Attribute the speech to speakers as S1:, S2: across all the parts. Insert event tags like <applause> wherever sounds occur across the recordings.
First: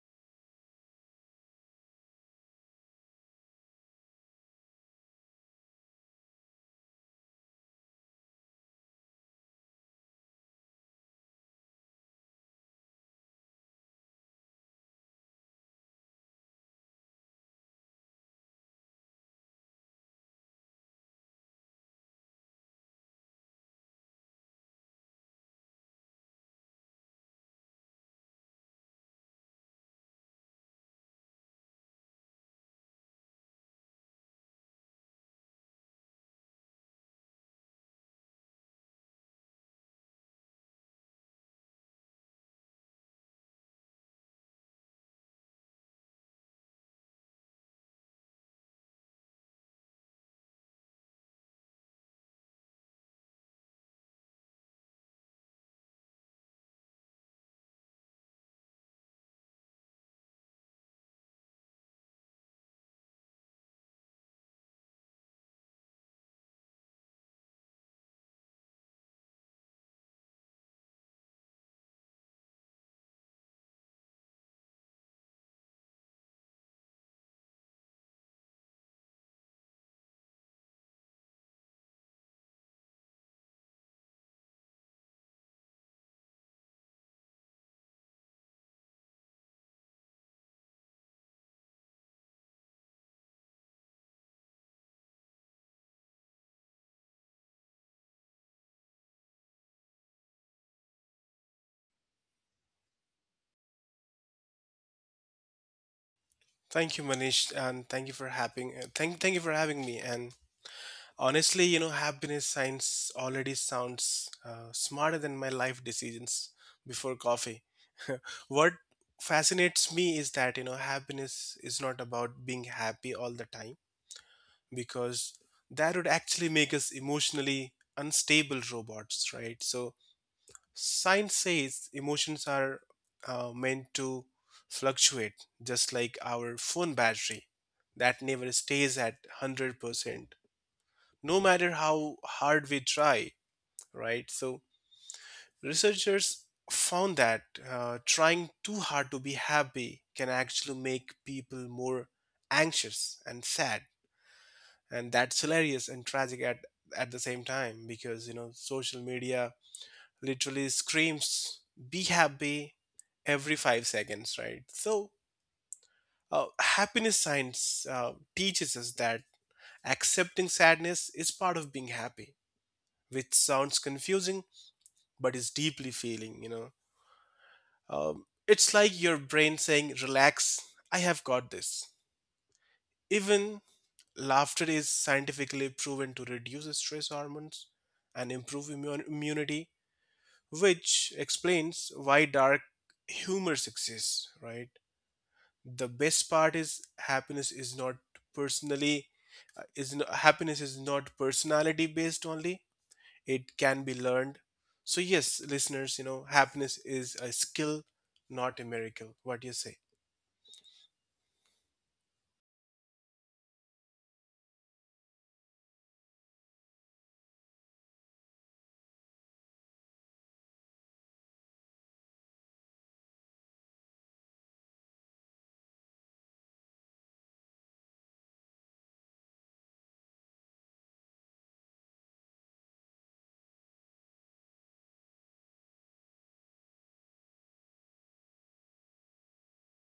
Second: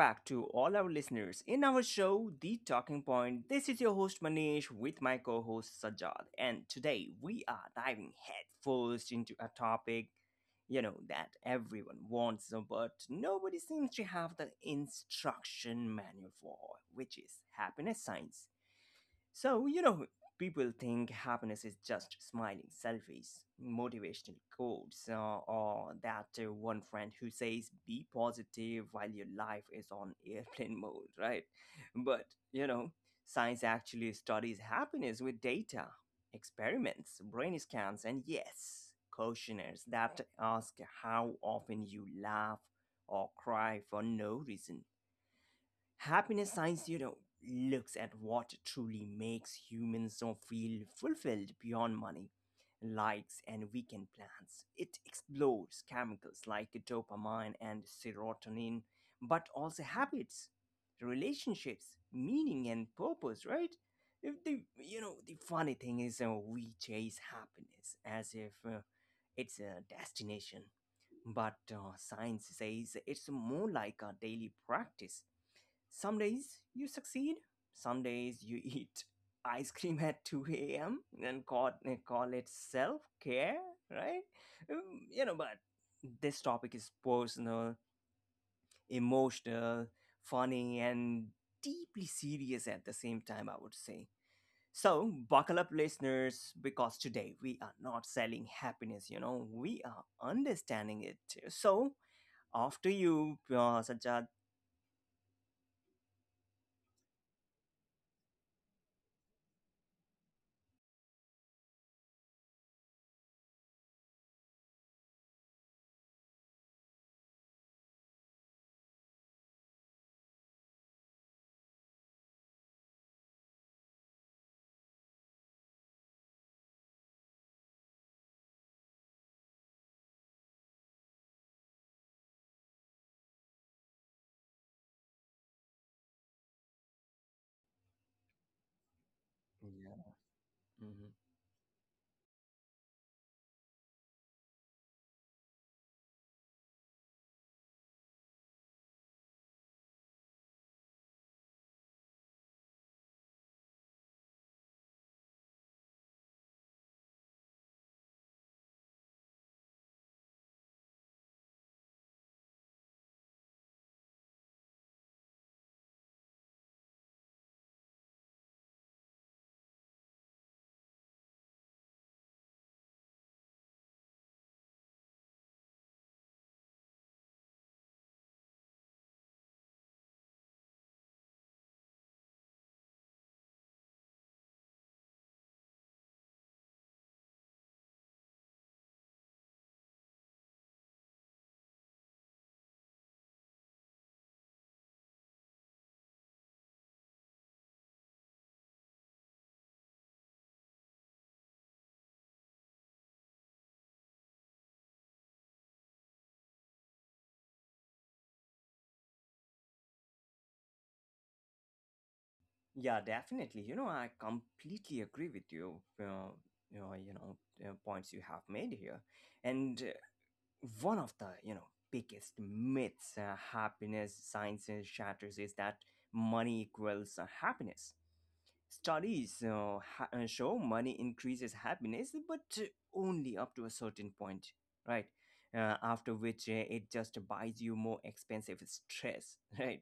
S1: back to all our listeners in our show The Talking Point. This is your host Manish with my co-host Sajad, and today we are diving headfirst into a topic, that everyone wants but nobody seems to have the instruction manual for, which is happiness science. So, people think happiness is just smiling selfies, motivational quotes, or that one friend who says be positive while your life is on airplane <laughs> mode, right? But, you know, science actually studies happiness with data, experiments, brain scans, and yes, questionnaires that ask how often you laugh or cry for no reason. Happiness science looks at what truly makes humans so feel fulfilled beyond money, likes, and weekend plans. It explores chemicals like dopamine and serotonin, but also habits, relationships, meaning, and purpose, right? If the, you know, the funny thing is, we chase happiness as if it's a destination, but science says it's more like a daily practice. Some days you succeed, some days you <laughs> eat ice cream at 2 a.m. and call it self care, right? But this topic is personal, emotional, funny, and deeply serious at the same time, I would say. So, buckle up, listeners, because today we are not selling happiness, we are understanding it. So, after you, Sajjad.
S2: Thank you, Manish, and thank you for having thank thank you for having me. And honestly, you know, happiness science already sounds smarter than my life decisions before coffee. What fascinates me is that you know happiness is not about being happy all the time because that would actually make us emotionally unstable robots, right? So science says emotions are meant to fluctuate, just like our phone battery that never stays at 100%, no matter how hard we try, right? So, researchers found that trying too hard to be happy can actually make people more anxious and sad. And that's hilarious and tragic at the same time because, you know, social media literally screams be happy every 5 seconds, right? So happiness science teaches us that accepting sadness is part of being happy, which sounds confusing but is deeply feeling, you know. It's like your brain saying relax, I have got this. Even laughter is scientifically proven to reduce stress hormones and improve immunity, which explains why dark humor exists, right? The best part is happiness is not personally is no, happiness is not personality based only. It can be learned. So yes, listeners, you know, happiness is a skill, not a miracle. What do you say?
S1: Yeah, definitely. You know, I completely agree with you. Uh, you know, you know, points you have made here, and one of the biggest myths happiness science shatters is that money equals happiness. Studies show money increases happiness, but only up to a certain point, right? After which it just buys you more expensive stress, <laughs> right?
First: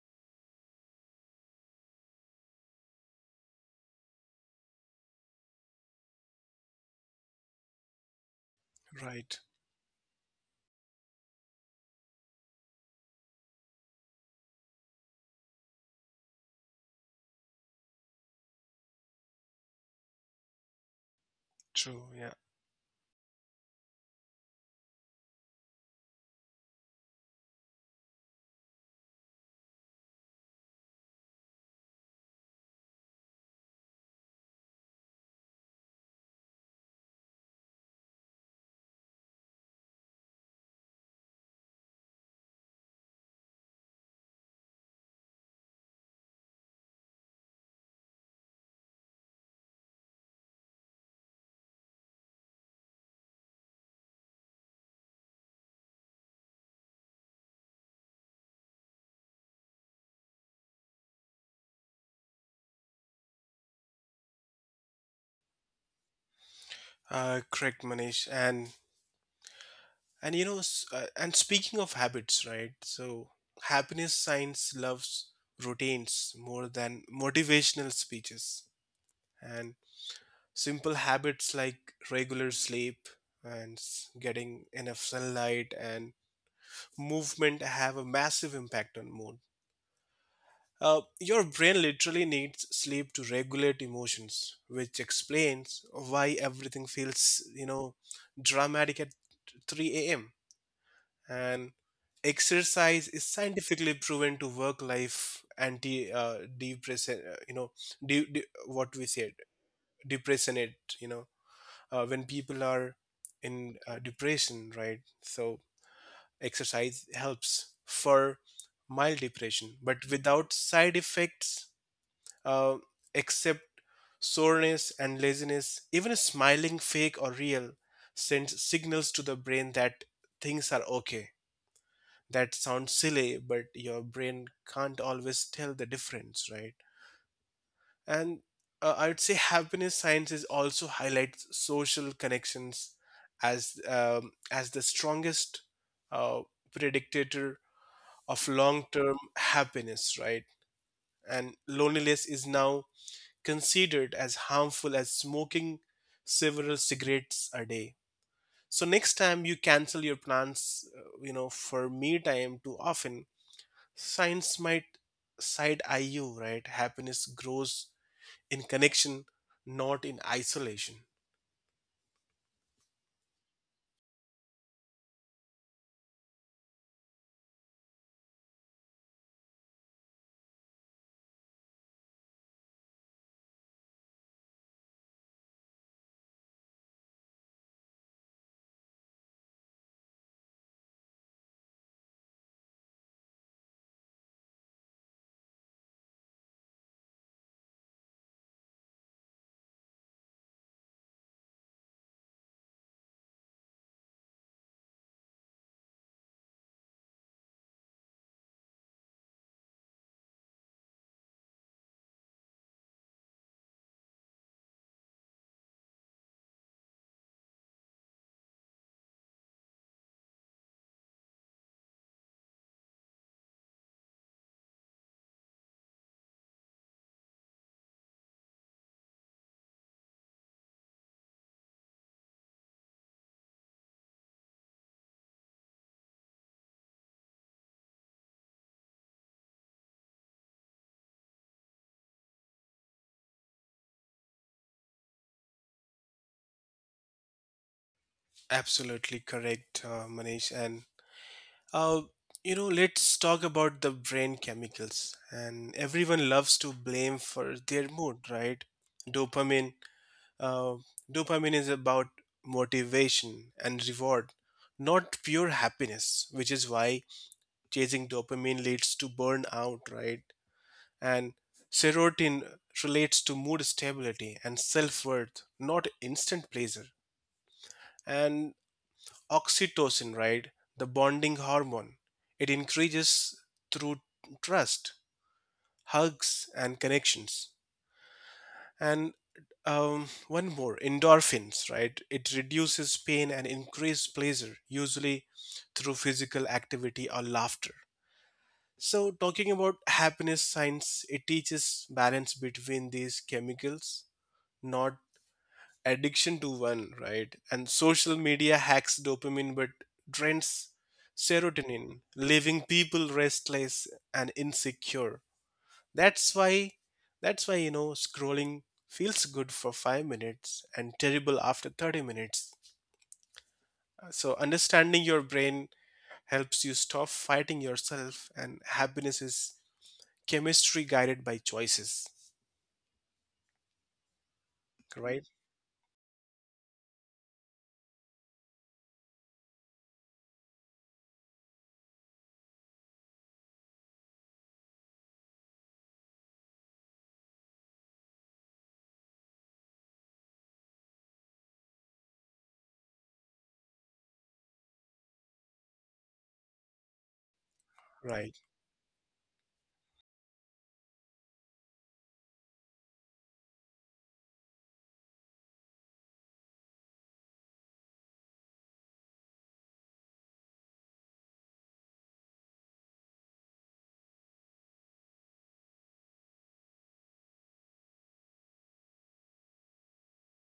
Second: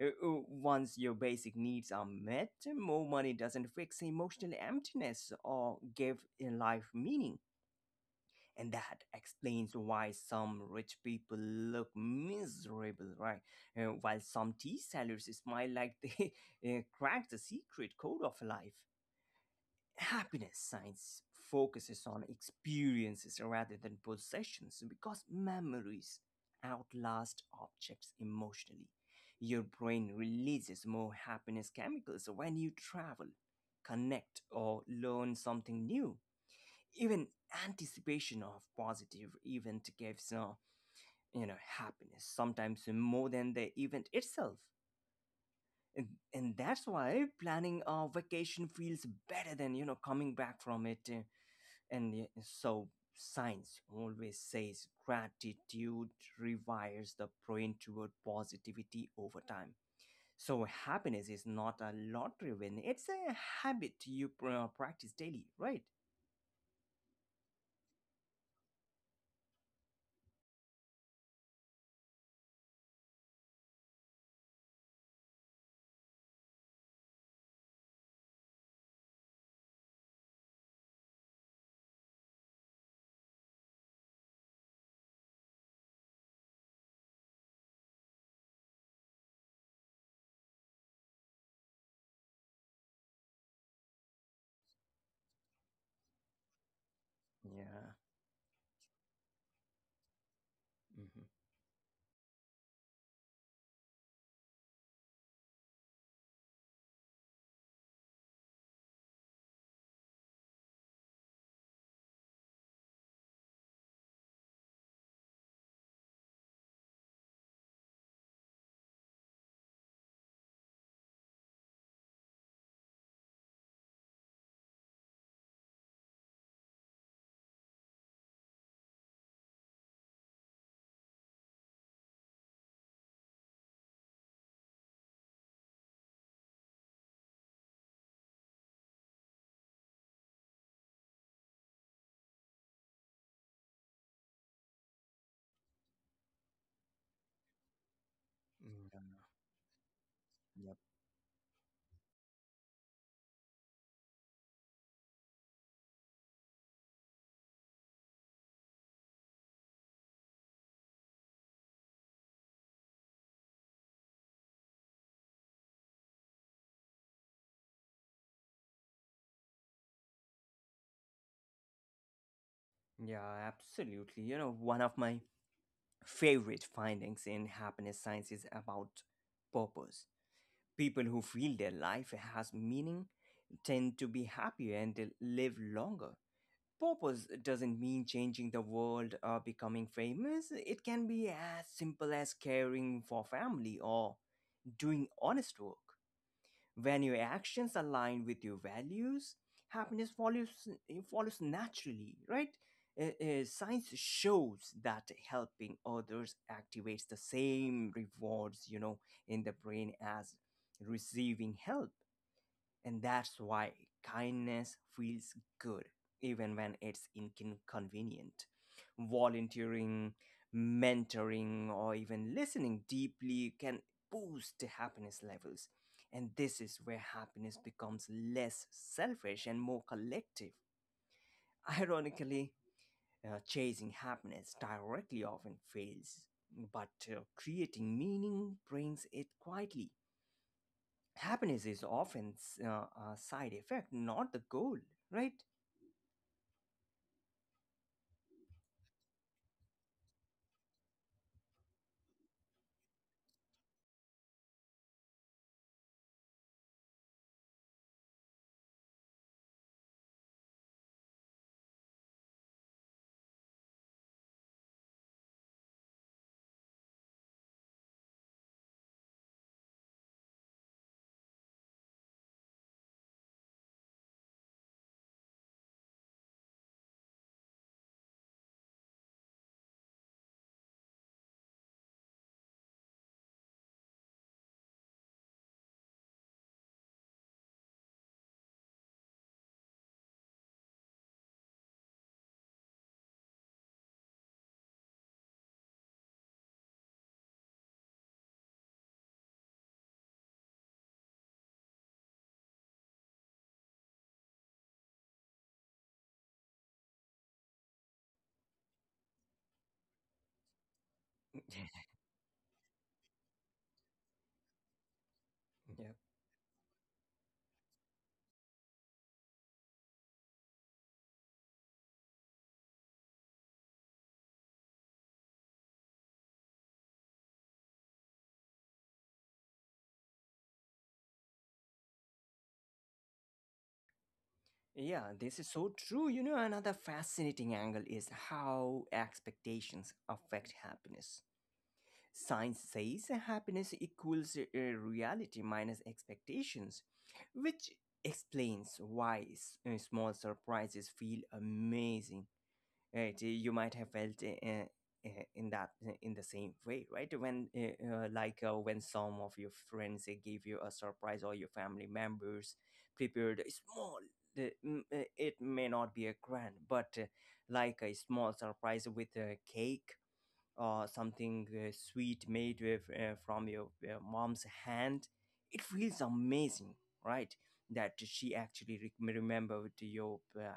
S1: Once your basic needs are met, more money doesn't fix emotional emptiness or give a life meaning. And that
S2: Right.
S1: explains why some rich people look miserable, right? While some tea sellers smile like they <laughs> cracked the secret code of life. Happiness science focuses
S2: True.
S1: on
S2: Yeah.
S1: experiences rather than possessions, because memories outlast objects emotionally. Your brain releases more happiness chemicals when you travel, connect, or learn something new. Even anticipation of positive event gives you know happiness, sometimes more than the event itself, and, and that's why planning a vacation feels better than coming back from it, and so science always says gratitude rewires the brain toward positivity over time. So happiness is not a lottery win, it's a habit you practice daily, right?
S2: Correct, Manish. And you know, s- and speaking of habits, right? So happiness science loves routines more than motivational speeches. And simple habits like regular sleep and getting enough sunlight and movement have a massive impact on mood. Your brain literally needs sleep to regulate emotions, which explains why everything feels, you
S1: Yeah.
S2: know, dramatic at 3 a.m.
S1: Mm-hmm.
S2: And exercise is scientifically proven to work life anti depressant, you know de- de- what we said depression, it you know when people are in depression, right? So exercise helps for mild depression but without side effects, uh, except soreness and laziness. Even a smiling, fake or real, sends signals to the brain that things are okay. That sounds silly, but your brain can't always tell the difference, right? And I would say happiness sciences also highlights social connections as the strongest uh, predictor of
S1: Yeah,
S2: long-term happiness, right?
S1: yep.
S2: And loneliness is now considered as harmful as smoking several cigarettes a day. So next time you cancel your plans, you know, for me time too often, science might side eye you, right? Happiness grows in connection, not in isolation.
S1: Yeah, absolutely. You know, one of my favorite findings in happiness science is about purpose. People who feel their life has meaning tend to be happier, and they live longer. Purpose doesn't mean changing the world or becoming famous. It can be as simple as caring for family or doing honest work. When your actions align with your values, happiness follows. It follows naturally, right? Science shows that helping others activates the same rewards, you know, in the brain as receiving help. And that's why kindness feels good, even when it's inconvenient. Volunteering, mentoring, or even listening deeply can boost happiness levels. And this is where happiness becomes less selfish and more collective. <laughs> Ironically, chasing happiness directly often fails, but creating meaning brings it quietly. Happiness is often uh, a side effect, not the goal, right?
S2: Absolutely correct, Manish. And uh, you know, let's talk about the brain chemicals. And everyone loves to blame for their mood, right? Dopamine. Uh, Dopamine is about motivation and reward, not pure happiness, which is why chasing dopamine leads to burnout, right? And serotonin relates to mood stability and self-worth, not instant pleasure. And oxytocin, right, the bonding hormone, it increases through trust, hugs and connections. And one more, endorphins, right, it reduces pain and increases pleasure usually through physical activity or laughter. So talking about happiness science, it teaches balance between these chemicals, not addiction to one, right? And social media hacks dopamine but drains
S1: <laughs>
S2: serotonin, leaving people restless and insecure.
S1: Yeah.
S2: That's why that's why you know scrolling feels good for 5 minutes and terrible after 30 minutes. So understanding your brain helps you stop fighting yourself, and happiness is chemistry guided by choices.
S1: Yeah,
S2: Right?
S1: this is so true. You know, another fascinating angle is how expectations affect happiness. Science says happiness equals reality minus expectations, which explains why small surprises feel amazing, right? You might have felt in in the same way, right? When
S2: Right.
S1: when some of your friends gave you a surprise, or your family members prepared a small it may not be a grand, but like a small surprise with a cake, something sweet made with, from your mom's hand, it feels amazing, right? That she actually remembered your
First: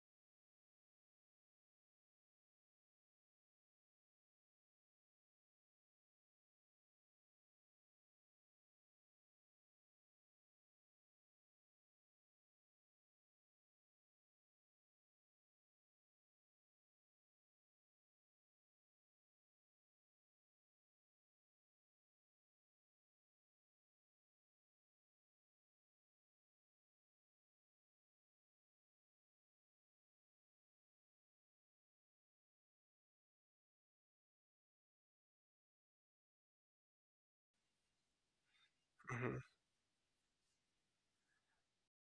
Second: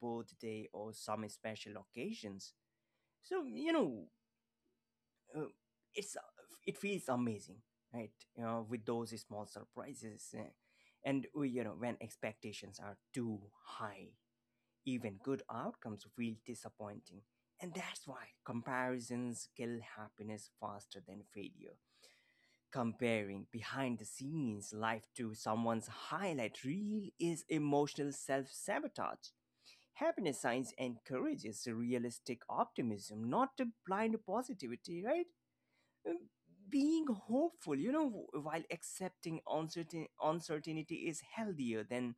S1: birthday or some special occasions. So you know, uh, it's it feels amazing, right? You know, with those small surprises, and you know when expectations are too high, even good outcomes feel disappointing. And that's why comparisons kill happiness faster than failure. Comparing behind the scenes life to someone's highlight reel is emotional self sabotage. Happiness science encourages realistic optimism, not a blind positivity, right? Um, Being hopeful, you know, while accepting
S2: Mhm.
S1: uncertainty is healthier than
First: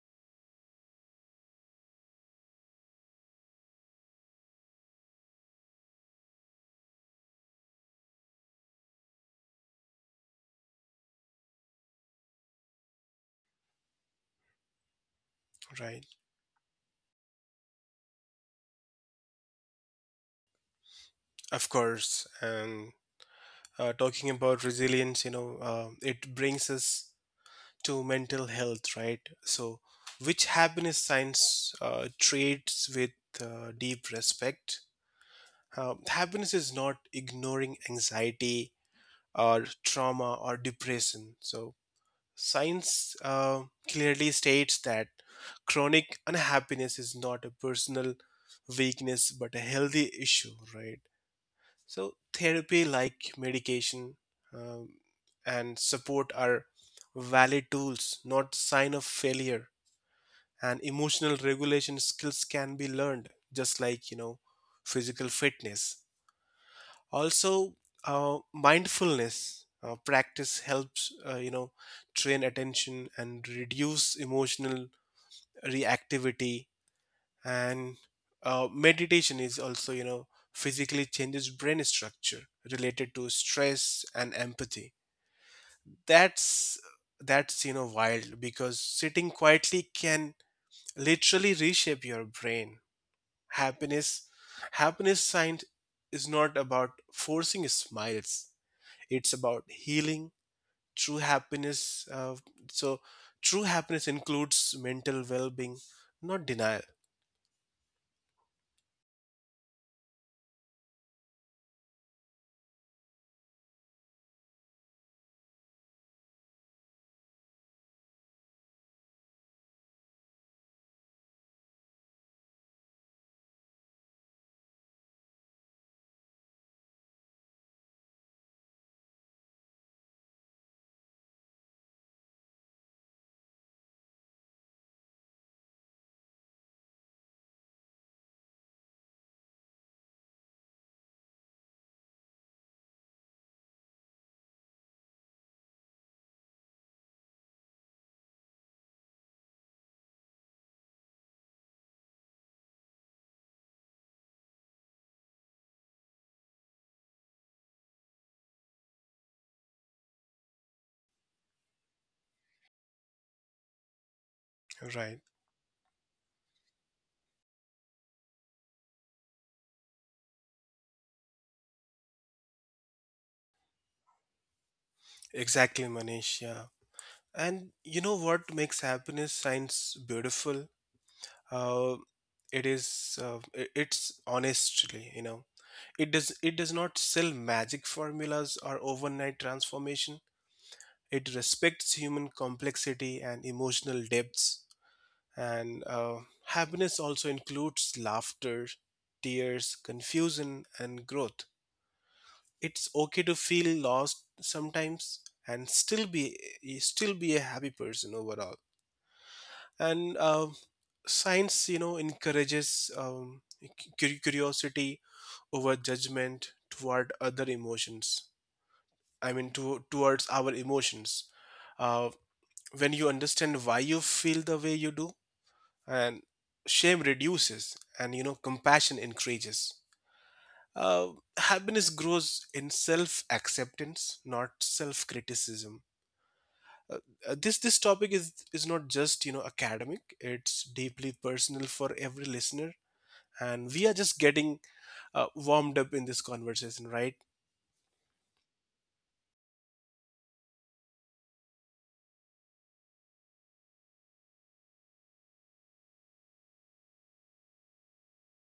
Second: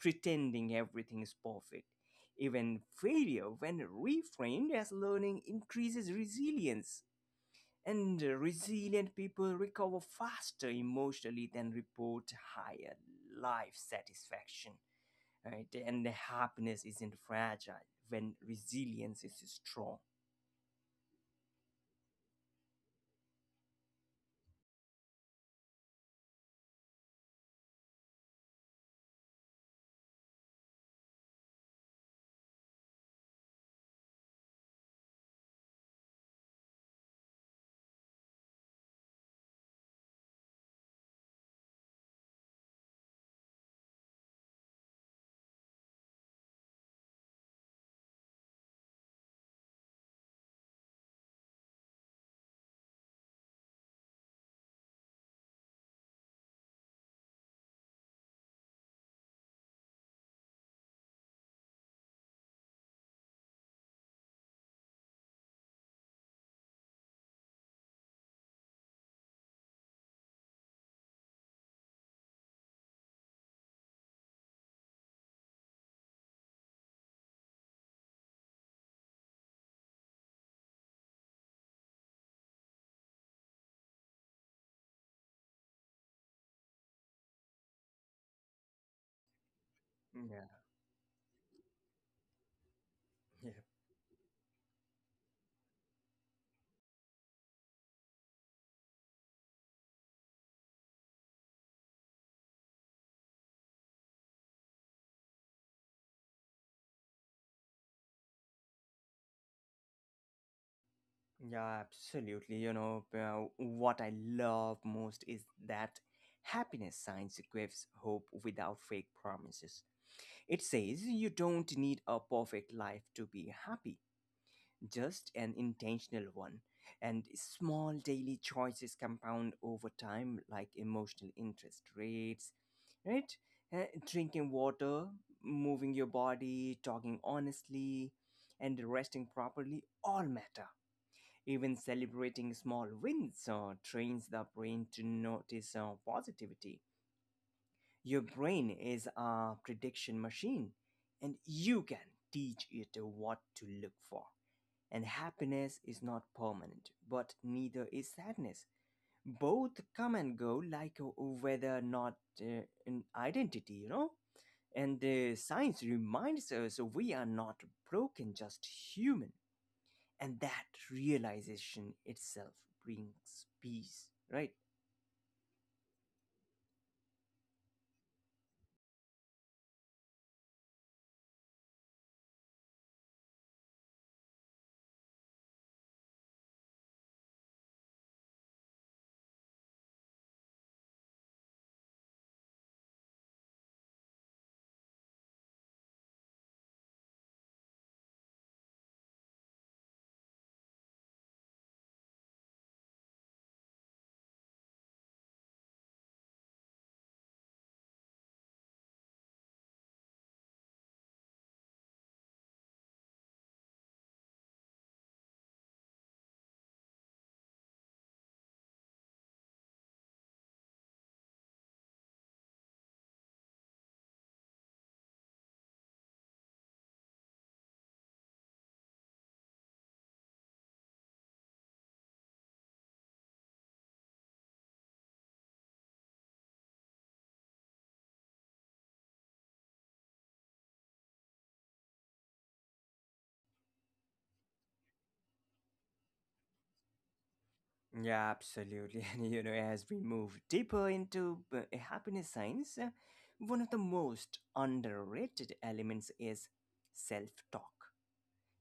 S1: pretending everything is perfect. Even failure, when reframed as learning, increases resilience. And resilient people recover faster emotionally than report higher life satisfaction. Right?
S2: Right.
S1: And happiness isn't fragile when resilience is strong.
S2: Of course. And talking about resilience, you know, it brings us to mental health, right? So, which happiness science traits with deep respect? Happiness is not ignoring anxiety or trauma or depression. So, science clearly states that chronic unhappiness is not a personal weakness but a healthy issue, right? So, therapy like medication, um, and support are valid tools, not sign of failure. And emotional regulation skills can be learned, just like you know, physical fitness. Also, mindfulness practice helps you know train attention and reduce emotional reactivity. And meditation is also, you know, physically changes brain structure related to stress and empathy. That's that's you know wild, because sitting quietly can
S1: Yeah,
S2: literally reshape your brain.
S1: yeah,
S2: Happiness happiness science is not about forcing smiles, it's about healing true happiness. So True happiness includes mental well-being, not denial.
S1: yeah, absolutely. You know, what I love most is that happiness science gives hope without fake promises. It says you don't need a perfect life to be happy, just an intentional one. And small daily choices compound over time, like emotional interest rates, right? Drinking water, moving your body, talking honestly, and resting properly all matter. Even celebrating small wins trains the brain to notice positivity. Your brain is a prediction machine, and you can teach it what to look for. And happiness is not permanent, but neither is sadness. Both come and go like a whether or not an identity, you know? And
S2: Right,
S1: science reminds us we are not broken, just human. And that realization itself brings peace, right?
S2: exactly, Manish. Yeah. And you know what makes happiness science beautiful? Uh, it's honestly, you know, it does not sell magic formulas or overnight transformation. It respects human complexity and emotional depths. And happiness also includes laughter, tears, confusion, and growth. It's okay to feel lost sometimes and still be a happy person overall. And science, you know, encourages curiosity over judgment toward other emotions, I mean towards our emotions. Uh, when you understand why you feel the way you do, and shame reduces and you know compassion increases. Uh, happiness grows in self acceptance, not self criticism. uh, this topic is not just, you know, academic, it's deeply personal for every listener, and we are just getting warmed up in this conversation, right?
S1: Yeah, absolutely. <laughs> And you know, as we move deeper into happiness science, one of the most underrated elements is self talk,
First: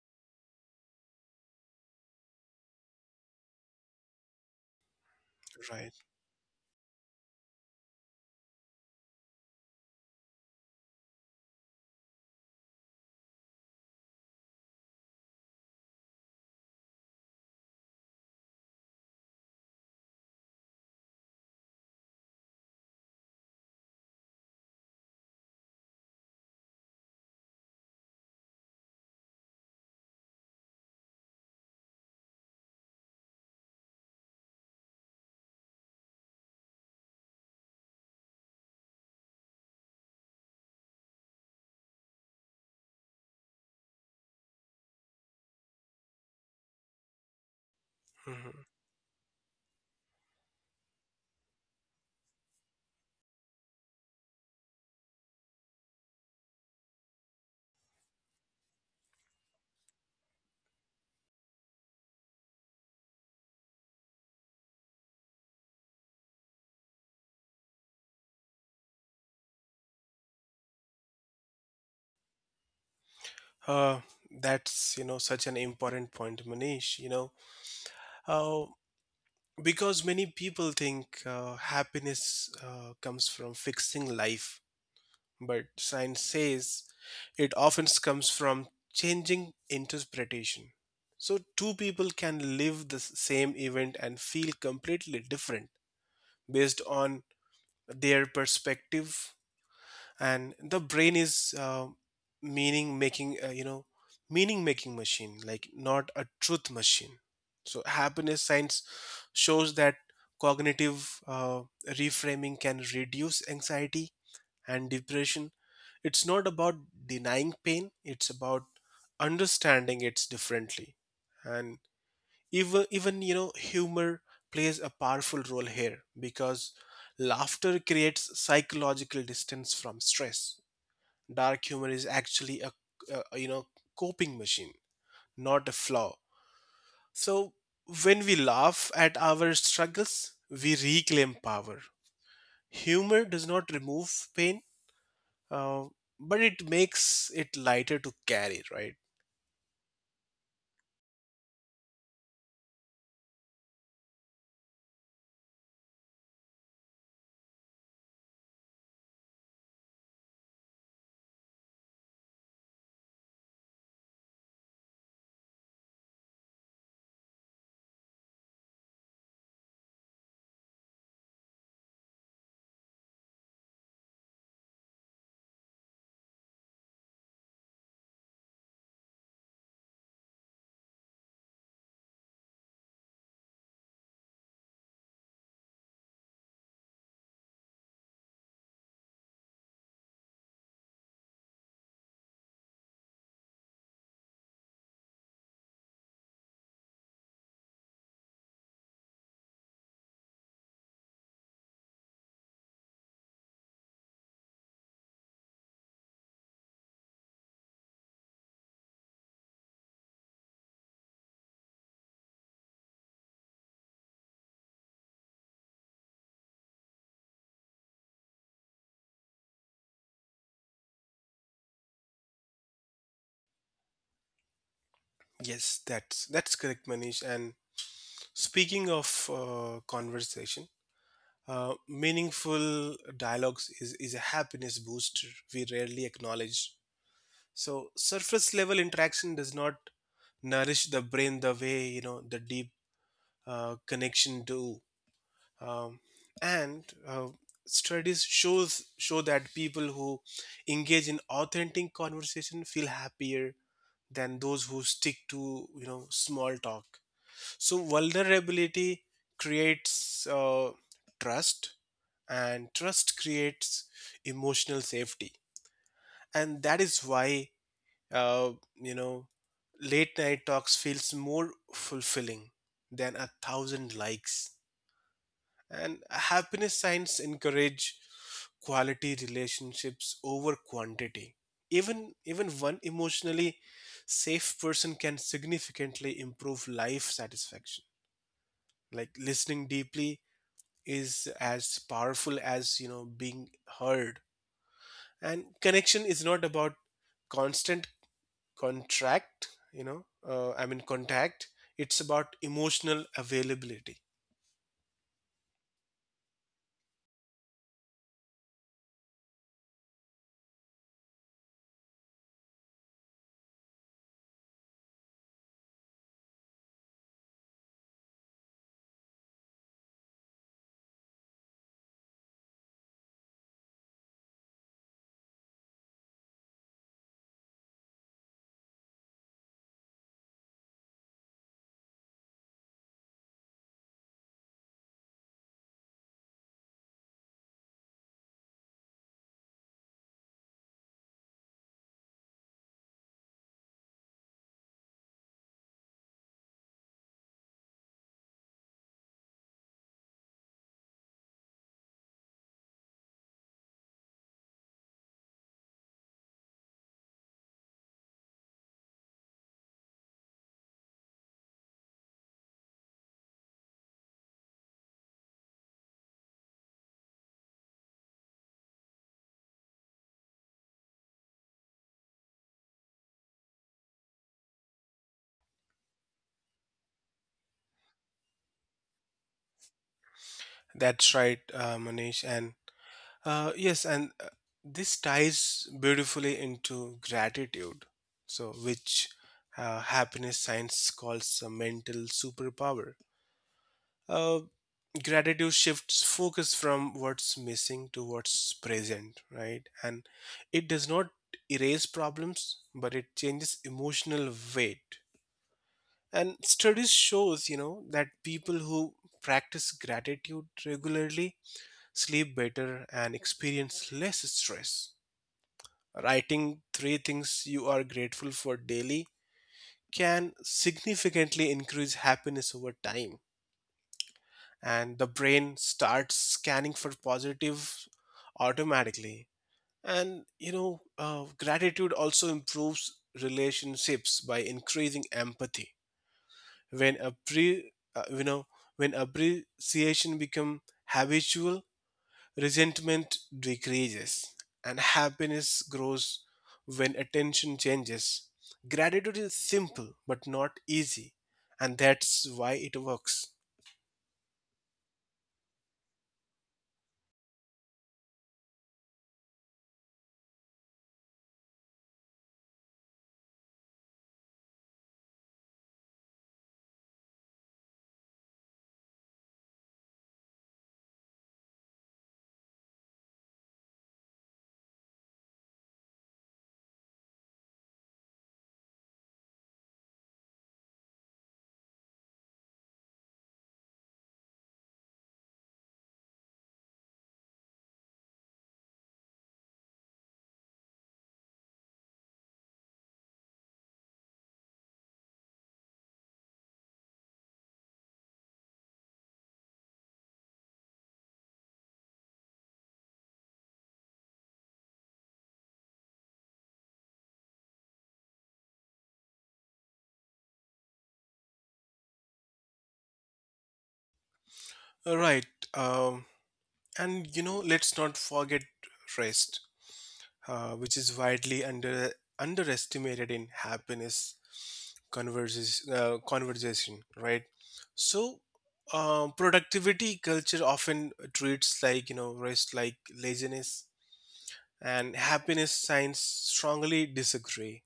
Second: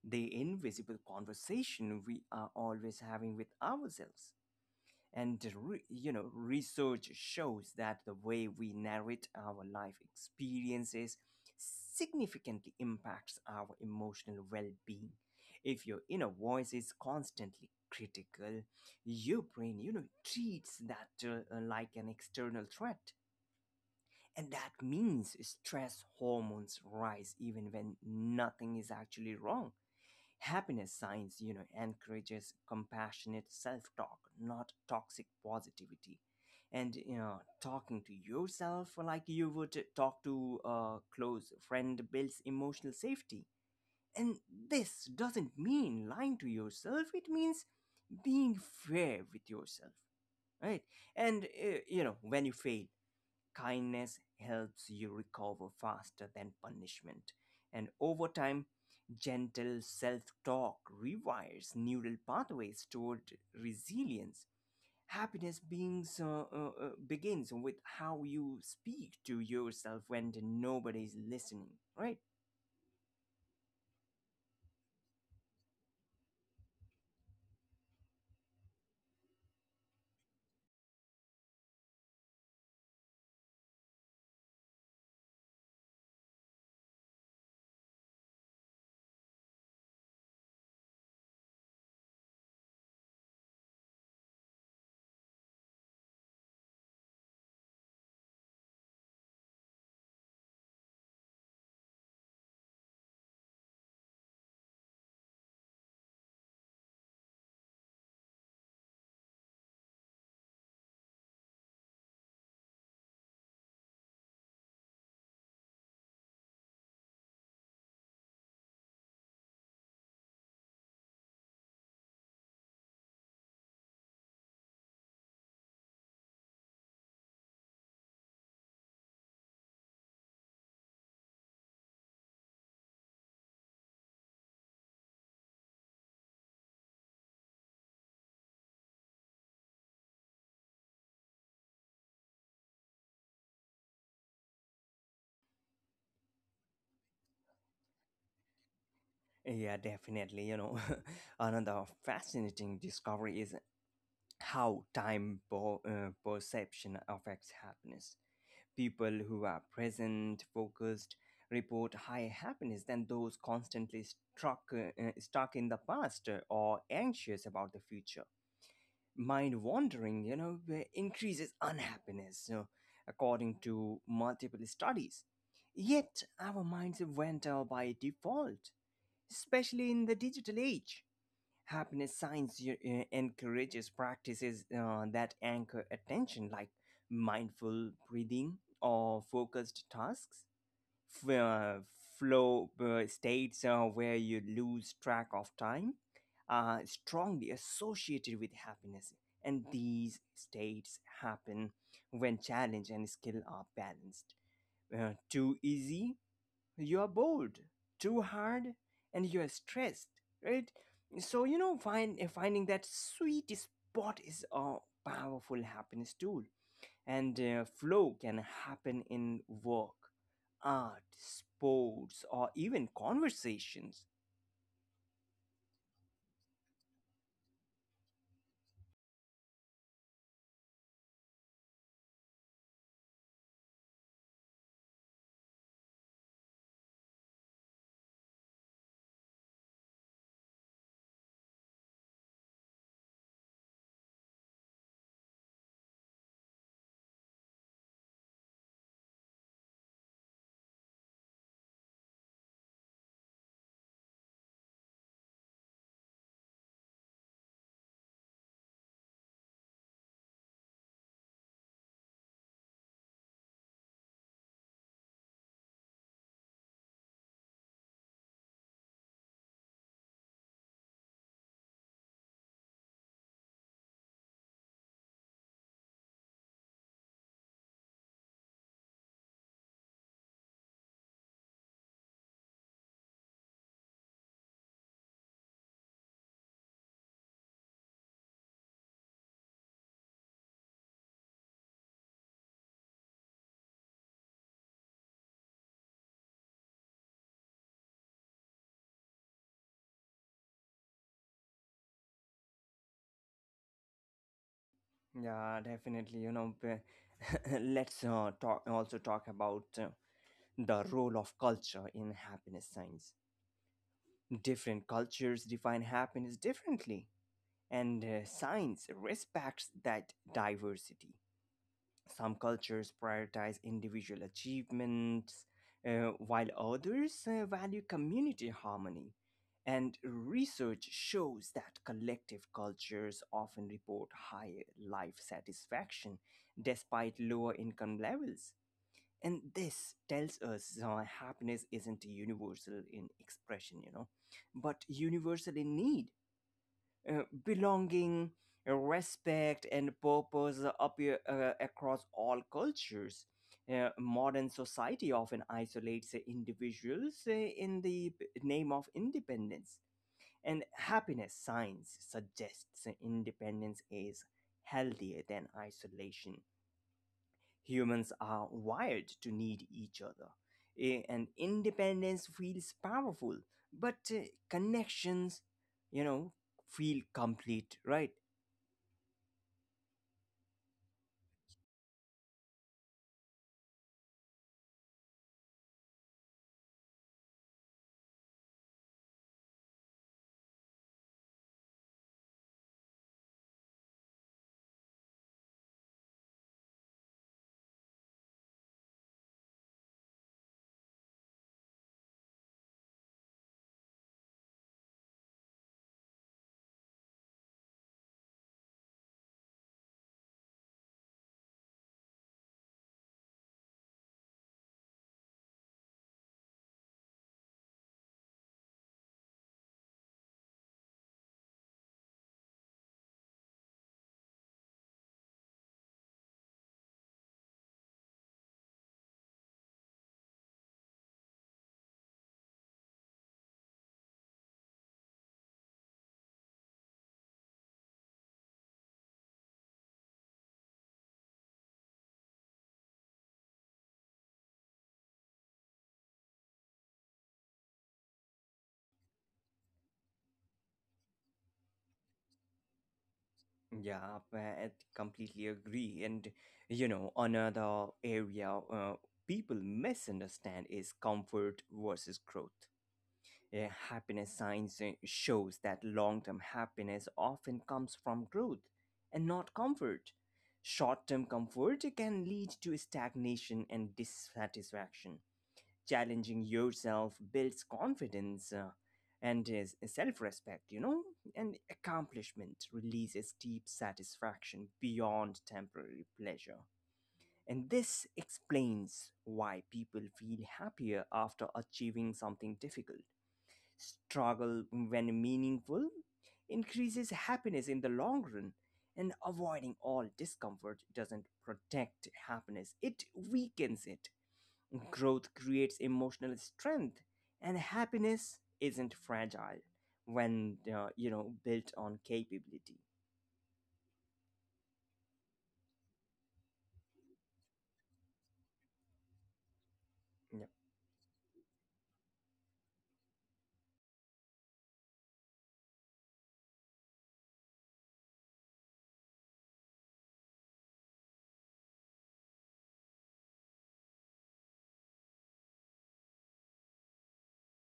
S1: the invisible conversation we are always having with ourselves. And
S2: Right.
S1: you know, research shows that the way we narrate our life experiences significantly impacts our emotional well-being. If your inner voice is constantly critical, your brain, you know, treats that like an external threat. And that means stress hormones rise even when nothing is actually wrong. Happiness science, you know, encourages compassionate self-talk, not toxic positivity. And you know, talking to yourself like you would talk to a close friend builds emotional safety. And this doesn't mean lying to yourself, it means
S2: Hmm.
S1: being fair with yourself, right? And you know, when you fail, kindness helps you recover faster than punishment. And over time, gentle self talk rewires neural pathways toward resilience. Happiness begins with how you speak to yourself when nobody's listening, right?
S2: uh, that's, you know, such an important point, Manish, you know. uh, because many people think happiness comes from fixing life, but science says it often comes from changing interpretation. So, two people can live the same event and feel completely different based on their perspective, and the brain is meaning making, you know meaning making machine, like not a truth machine. So, happiness science shows that cognitive reframing can reduce anxiety and depression. It's not about denying pain, it's about understanding it differently. And even you know, humor plays a powerful role here because laughter creates psychological distance from stress. Dark humor is actually a you know coping machine, not a flaw. So when we laugh at our struggles, we reclaim power. Humor does not remove pain, uh, but it makes it lighter to carry, right?
S1: Yeah, definitely. You know, <laughs> another fascinating discovery is how perception affects happiness. People who are present, focused, report higher happiness than those constantly stuck in the past or anxious about the future. Mind wandering, you know, increases unhappiness, according to multiple studies. Yet our minds went by default, especially in the digital age. Happiness science encourages practices that anchor attention, like mindful breathing or focused tasks. f- uh, Flow states where you lose track of time are strongly associated with happiness, and these states happen when challenge and skill are balanced. Too easy, you're bored; too hard, and you're stressed, right? So you know, finding that sweet spot is a powerful happiness tool. And flow can happen in work, art, sports, or even conversations.
S2: Yes, that's correct, Manish. And speaking of conversation, meaningful dialogues is a happiness booster we rarely acknowledge. So surface level interaction does not nourish the brain the way you know the deep connection do. Um, and Studies show that people who engage in authentic conversation feel happier than those who stick to you know small talk. So vulnerability creates trust, and trust creates emotional safety. And that is why uh, you know late night talks feels more fulfilling than a thousand likes. And happiness signs encourage quality relationships over quantity. Even one emotionally safe person can significantly improve life satisfaction. Like listening deeply is as powerful as you know being heard. And connection is not about constant contract, you know, I mean contact. It's about emotional availability.
S1: Yeah, definitely. You know, <laughs> let's talk about the role of culture in happiness science. Different cultures define happiness differently, and science respects that diversity. Some cultures prioritize individual achievements, while others value community harmony. And research shows that collective cultures often report higher life satisfaction despite lower income levels. And this tells us happiness isn't universal in expression, you know, but universal in need. Uh, belonging, respect, and purpose appear across all cultures. Modern society often isolates individuals in the name of independence. And happiness science suggests independence is healthier than isolation. Humans are wired to need each other. And independence feels powerful, but connections, you know, feel complete, right?
S2: That's right, Manish. And Uh, yes, and uh, this ties beautifully into gratitude, so which happiness science calls a mental superpower. Uh, gratitude shifts focus from what's missing to what's present, right? And it does not erase problems, but it changes emotional weight. And studies shows, you know, that people who practice gratitude regularly sleep better and experience less stress. Writing three things you are grateful for daily can significantly increase happiness over time, and the brain starts scanning for positive automatically. And you know, gratitude also improves relationships by increasing empathy. You know, when appreciation become habitual, resentment decreases and happiness grows when attention changes. Gratitude is simple but not easy, and that's why it works.
S1: Yeah, I completely agree. And you know, another area people misunderstand is comfort versus growth. Happiness science shows that long-term happiness often comes from growth and not comfort. Short-term comfort can lead to stagnation and dissatisfaction. Challenging yourself builds confidence and is self respect, you know, and accomplishment releases deep satisfaction beyond temporary pleasure. And this explains why people feel happier after achieving something difficult. Struggle, when meaningful, increases happiness in the long run, and avoiding all discomfort doesn't protect happiness, it weakens it. Growth creates emotional strength, and happiness isn't fragile when you know built on capability.
S2: All right, um, and you know, let's not forget rest,
S1: Yeah,
S2: which is widely underestimated in happiness conversation, right? So, productivity culture often treats like you know rest like laziness, and happiness science strongly disagree.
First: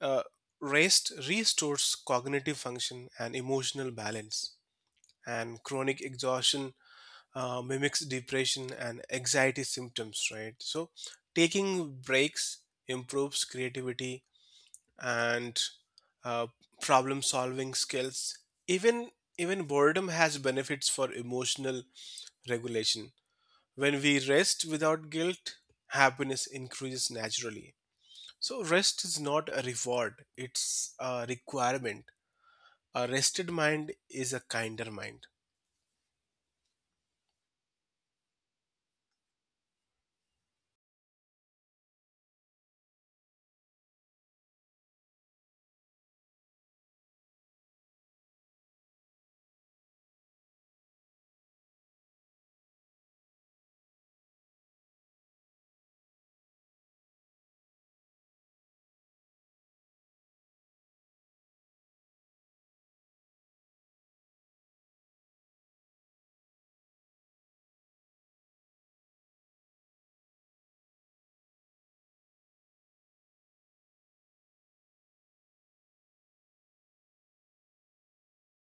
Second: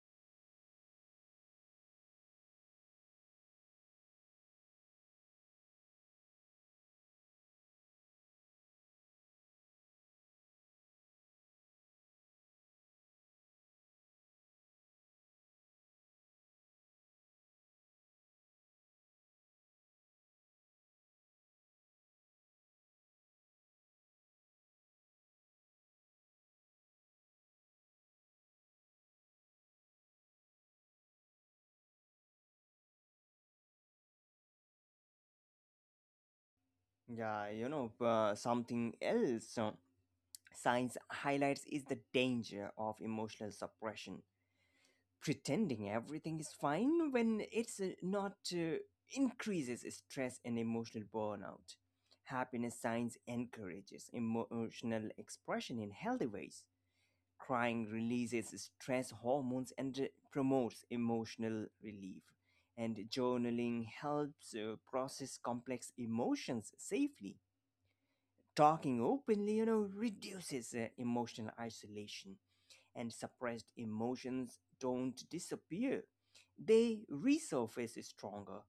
S2: Uh, rest restores cognitive function and emotional balance, and chronic exhaustion mimics depression and anxiety symptoms, right? So, taking breaks improves creativity and uh, problem solving skills. Even Even boredom has benefits for emotional regulation. When we rest without guilt, happiness increases naturally. So, rest is not a reward, it's a requirement. A rested mind is a kinder mind.
S1: yeah, you know, something else science highlights is the danger of emotional suppression. Pretending everything is fine when it's not increases stress and emotional burnout. Happiness science encourages emotional expression in healthy ways. Crying releases stress hormones and promotes emotional relief. And journaling helps process complex emotions safely. Talking openly, you know, reduces emotional isolation, and suppressed emotions don't disappear. They resurface stronger,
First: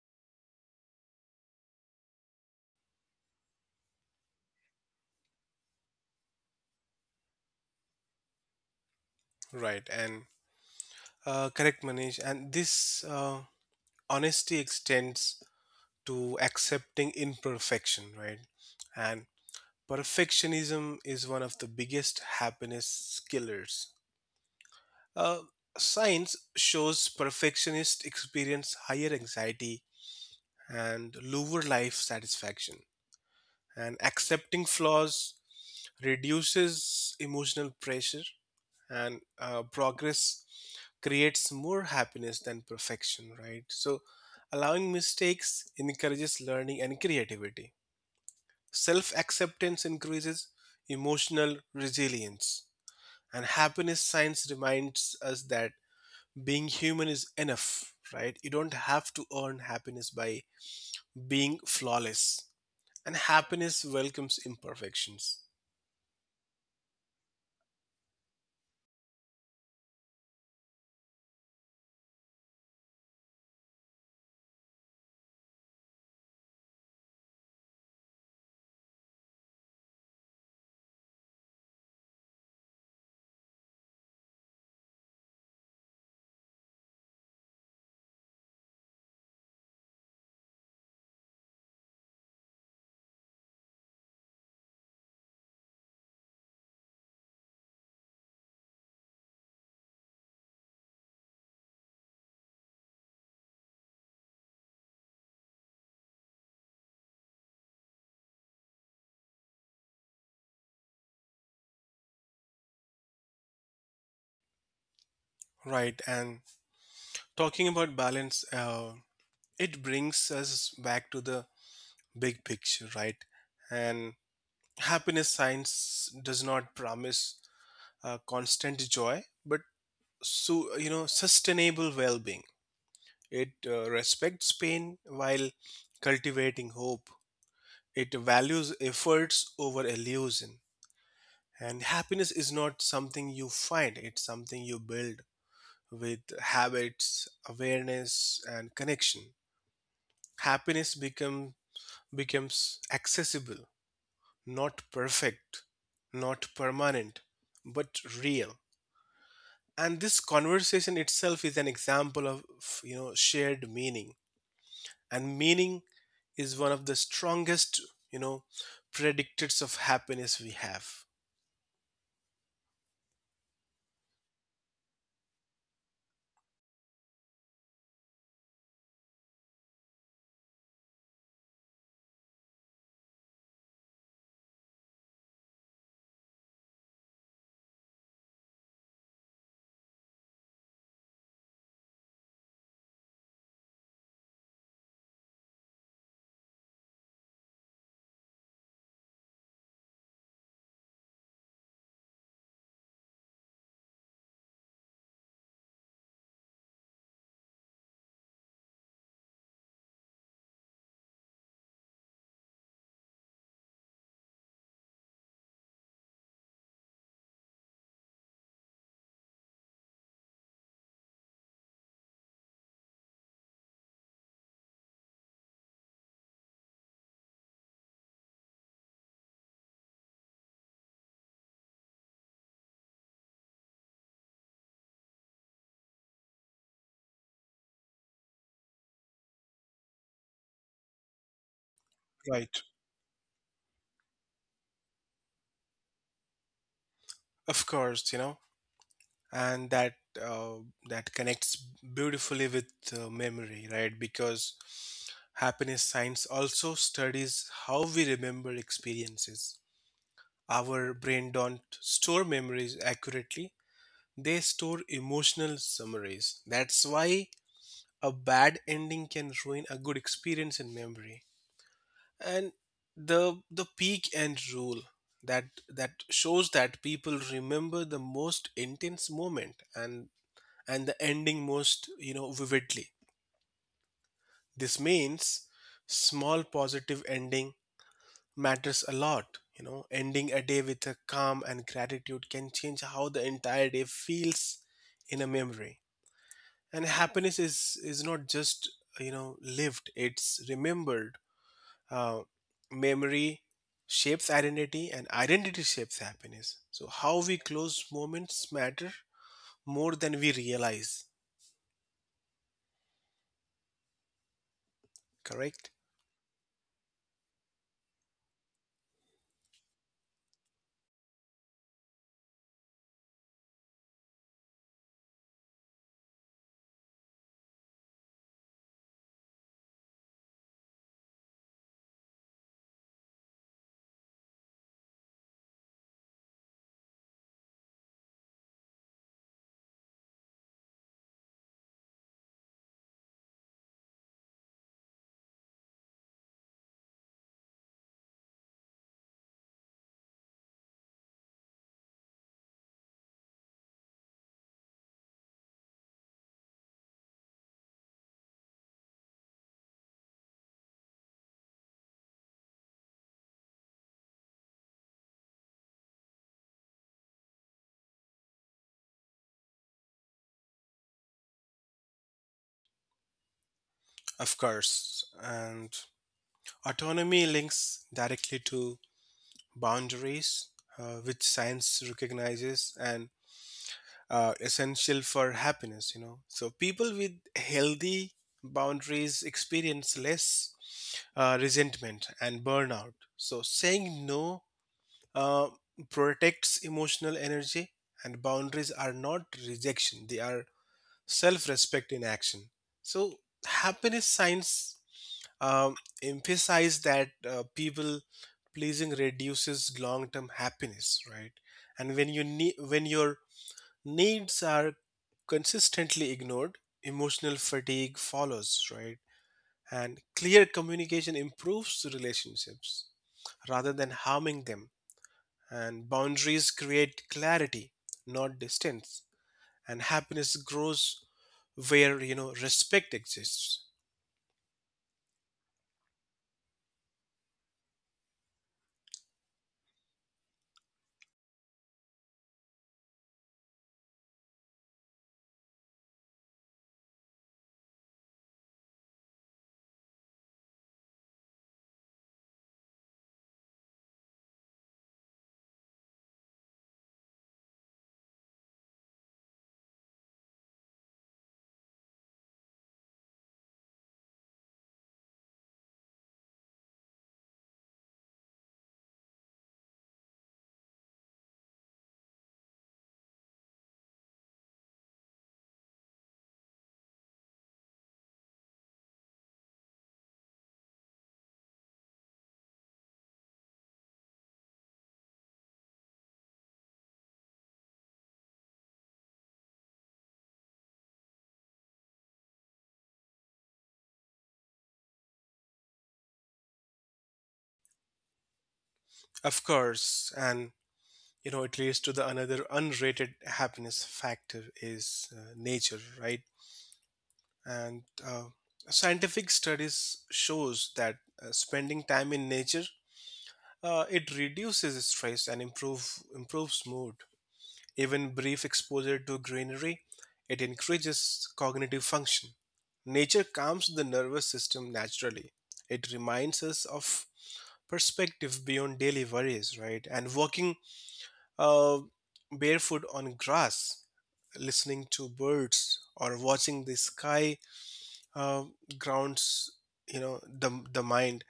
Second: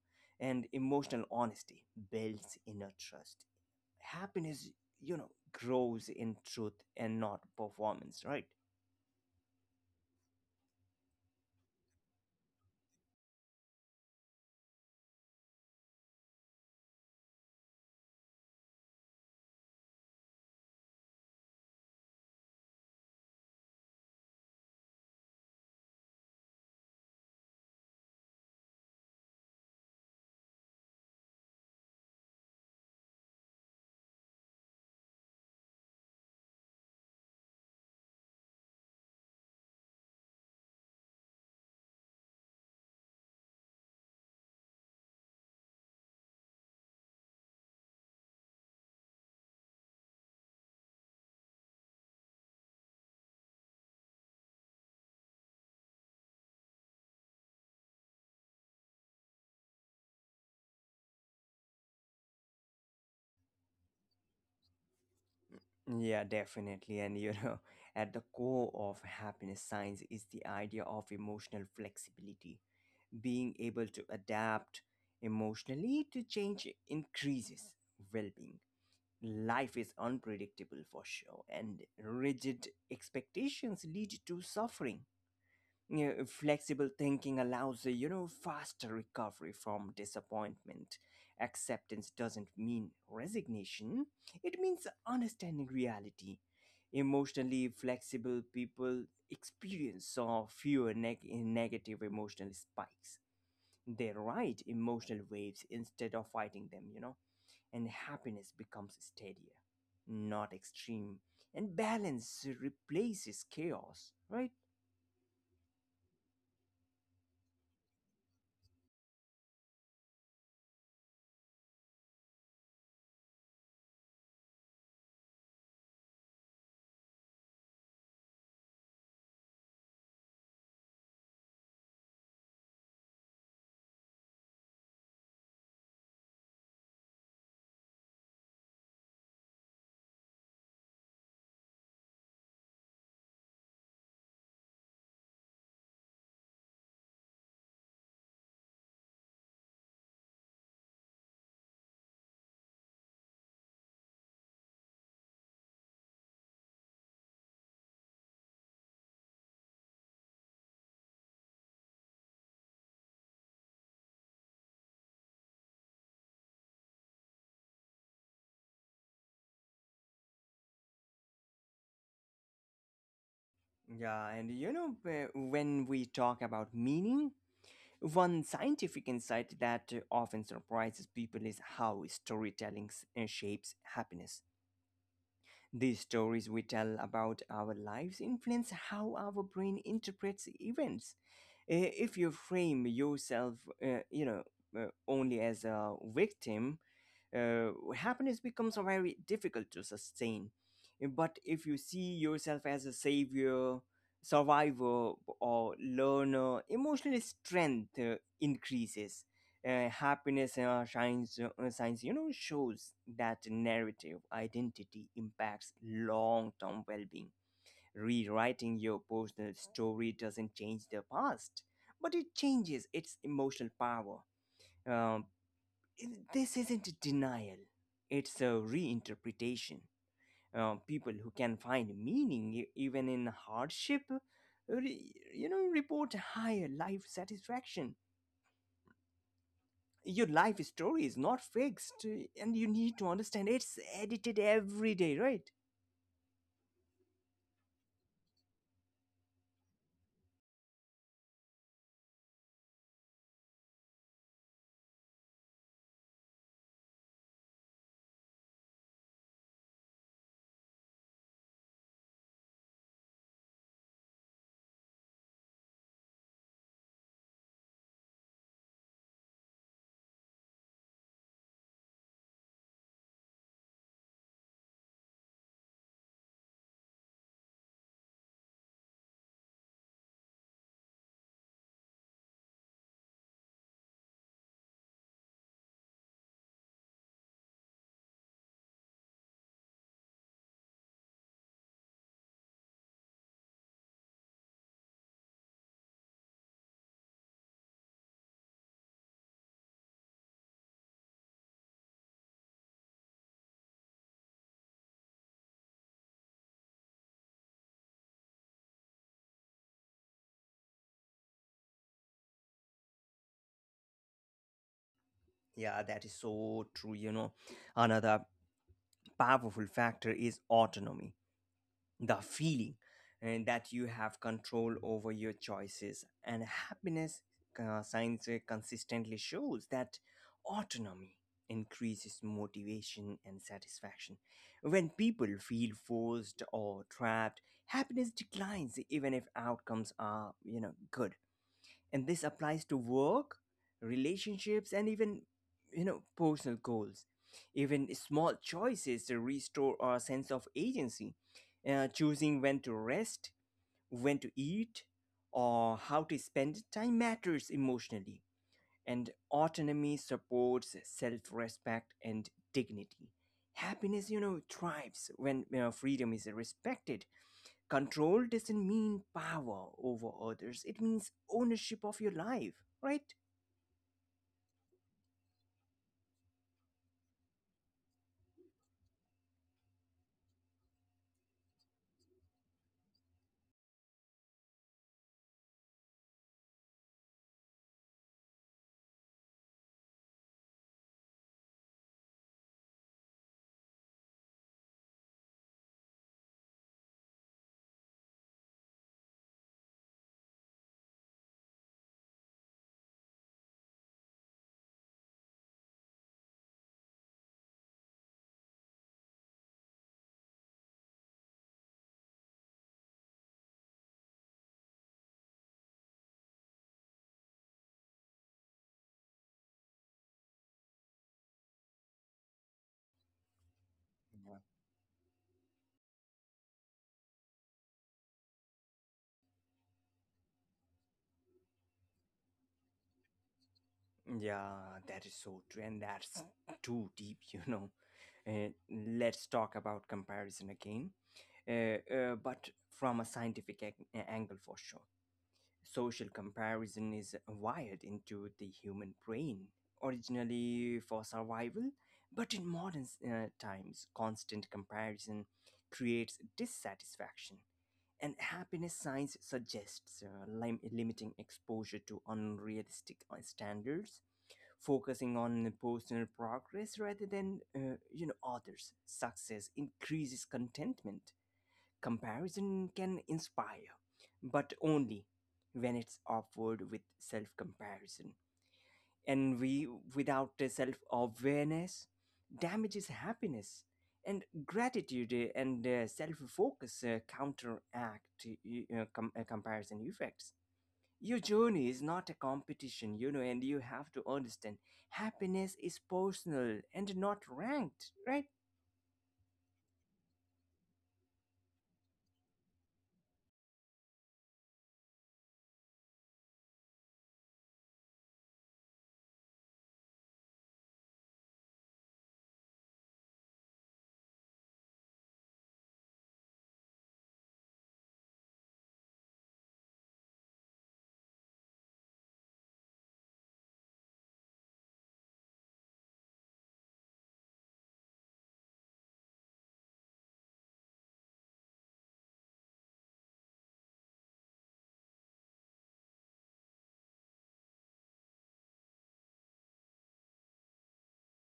S1: and emotional honesty builds inner trust. Happiness, you know, grows in truth and not performance, right?
S2: Right, and correct, Manish. And this honesty extends to accepting imperfection, right? And perfectionism is one of the biggest happiness killers. Uh, science shows perfectionist experience higher anxiety and lower life satisfaction. And accepting flaws reduces emotional pressure, and progress creates more happiness than perfection, right? So, allowing mistakes encourages learning and creativity. Self acceptance increases emotional resilience. And happiness science reminds us that being human is enough, right? You don't have to earn happiness by being flawless. And happiness welcomes imperfections,
S1: Yeah, definitely. And you know, <laughs> at the core of happiness science is the idea of emotional flexibility, being able to adapt emotionally to change increases well-being. Life is unpredictable for sure, and rigid expectations lead to suffering. Yeah, flexible thinking allows a you know faster recovery from disappointment. Acceptance doesn't mean resignation, it means understanding reality. Emotionally flexible people experience or fewer negative emotional spikes. They ride emotional waves instead of fighting them, you know, and happiness becomes steadier, not extreme, and balance replaces chaos, right?
S2: right? And talking about balance, it brings us back to the big picture, right? And happiness science does not promise constant joy, but you know sustainable well-being. It respects pain while cultivating hope. It values efforts over illusion. And happiness is not something you find, it's something you build with habits, awareness, and connection. Happiness become, becomes accessible, not perfect, not permanent, but real. And this conversation itself is an example of shared meaning. And meaning is one of the strongest, you know, predictors of happiness we have.
S1: Yeah, and you know, when we talk about meaning, one scientific insight that often surprises people is how storytelling shapes happiness. The stories we tell about our lives influence how our brain interprets events. If you frame yourself, uh, you know, only as a victim, happiness becomes very difficult to sustain. But if you see yourself as a savior, survivor, or learner, emotional strength increases. Happiness shines. Science, you know, shows that narrative identity impacts long-term well-being. Rewriting your personal story doesn't change the past, but it changes its emotional power. um, this isn't denial, it's a reinterpretation. People who can find meaning even in hardship you know report higher life satisfaction. Your life story is not fixed, and
S2: Right.
S1: you need to understand it's edited every day, right?
S2: Of course, you know, and that uh, that connects beautifully with memory, right? Because happiness science also studies how we remember experiences. Our brain don't store memories accurately; they store emotional summaries. That's why a bad ending can ruin a good experience in memory. And the peak and rule that shows that people remember the most intense moment and the ending most vividly. This means small positive ending matters a lot. Ending a day with a calm and gratitude can change how the entire day feels in a memory. And happiness is not just lived, it's remembered. uh, Memory shapes identity and identity shapes happiness, so how we close moments matter more than we realize, correct?
S1: Yeah, that is so true, you know. Another powerful factor is autonomy, the feeling and that you have control over your choices and happiness. Science consistently shows that autonomy increases motivation and satisfaction. When people feel forced or trapped, happiness declines even if outcomes are, you know, good. And this applies to work, relationships, and even, you know, personal goals. Even small choices to restore our sense of agency, choosing when to rest, when to eat, or how to spend time matters emotionally. And autonomy supports self-respect and dignity. Happiness, you know, thrives when, you know, freedom is respected. Control doesn't mean power over others, it means ownership of your life, right?
S2: Of course, and Autonomy links directly to boundaries, which science recognizes and essential for happiness. You know, so people with healthy boundaries experience less resentment and burnout. So saying no, uh, protects emotional energy, and boundaries are not rejection; they are self-respect in action. So happiness science um, emphasize that people pleasing reduces long-term happiness, right? And when you need when your needs are consistently ignored, emotional fatigue follows, right? And clear communication improves the relationships rather than harming
S1: Yeah.
S2: them. And boundaries create clarity, not distance, and happiness grows where respect exists.
S1: Yeah, that is so true, and that's too deep, <laughs> you know. Uh, let's talk about comparison again, but from a scientific angle for sure. Social comparison is wired into the human brain, originally for survival, but in modern times, constant comparison creates dissatisfaction. And happiness science suggests limiting exposure to unrealistic standards, focusing on personal progress rather than, you know, others. Success increases contentment. Comparison can inspire, but only when it's offered with self-comparison, and we without self-awareness damages happiness. And gratitude and self-focus counteract comparison effects. Your journey is not a competition, you know, and you have to understand happiness is personal and not ranked, right?
S2: Of course, and you know it leads to the another unrated happiness factor is nature, right? And scientific studies shows that spending time in nature, it reduces stress and improves mood. Even brief exposure to greenery, it increases cognitive function. Nature calms the nervous system naturally. It reminds us of perspective beyond daily worries, right? And walking uh, barefoot on grass, listening to birds or watching the sky, uh, grounds the mind.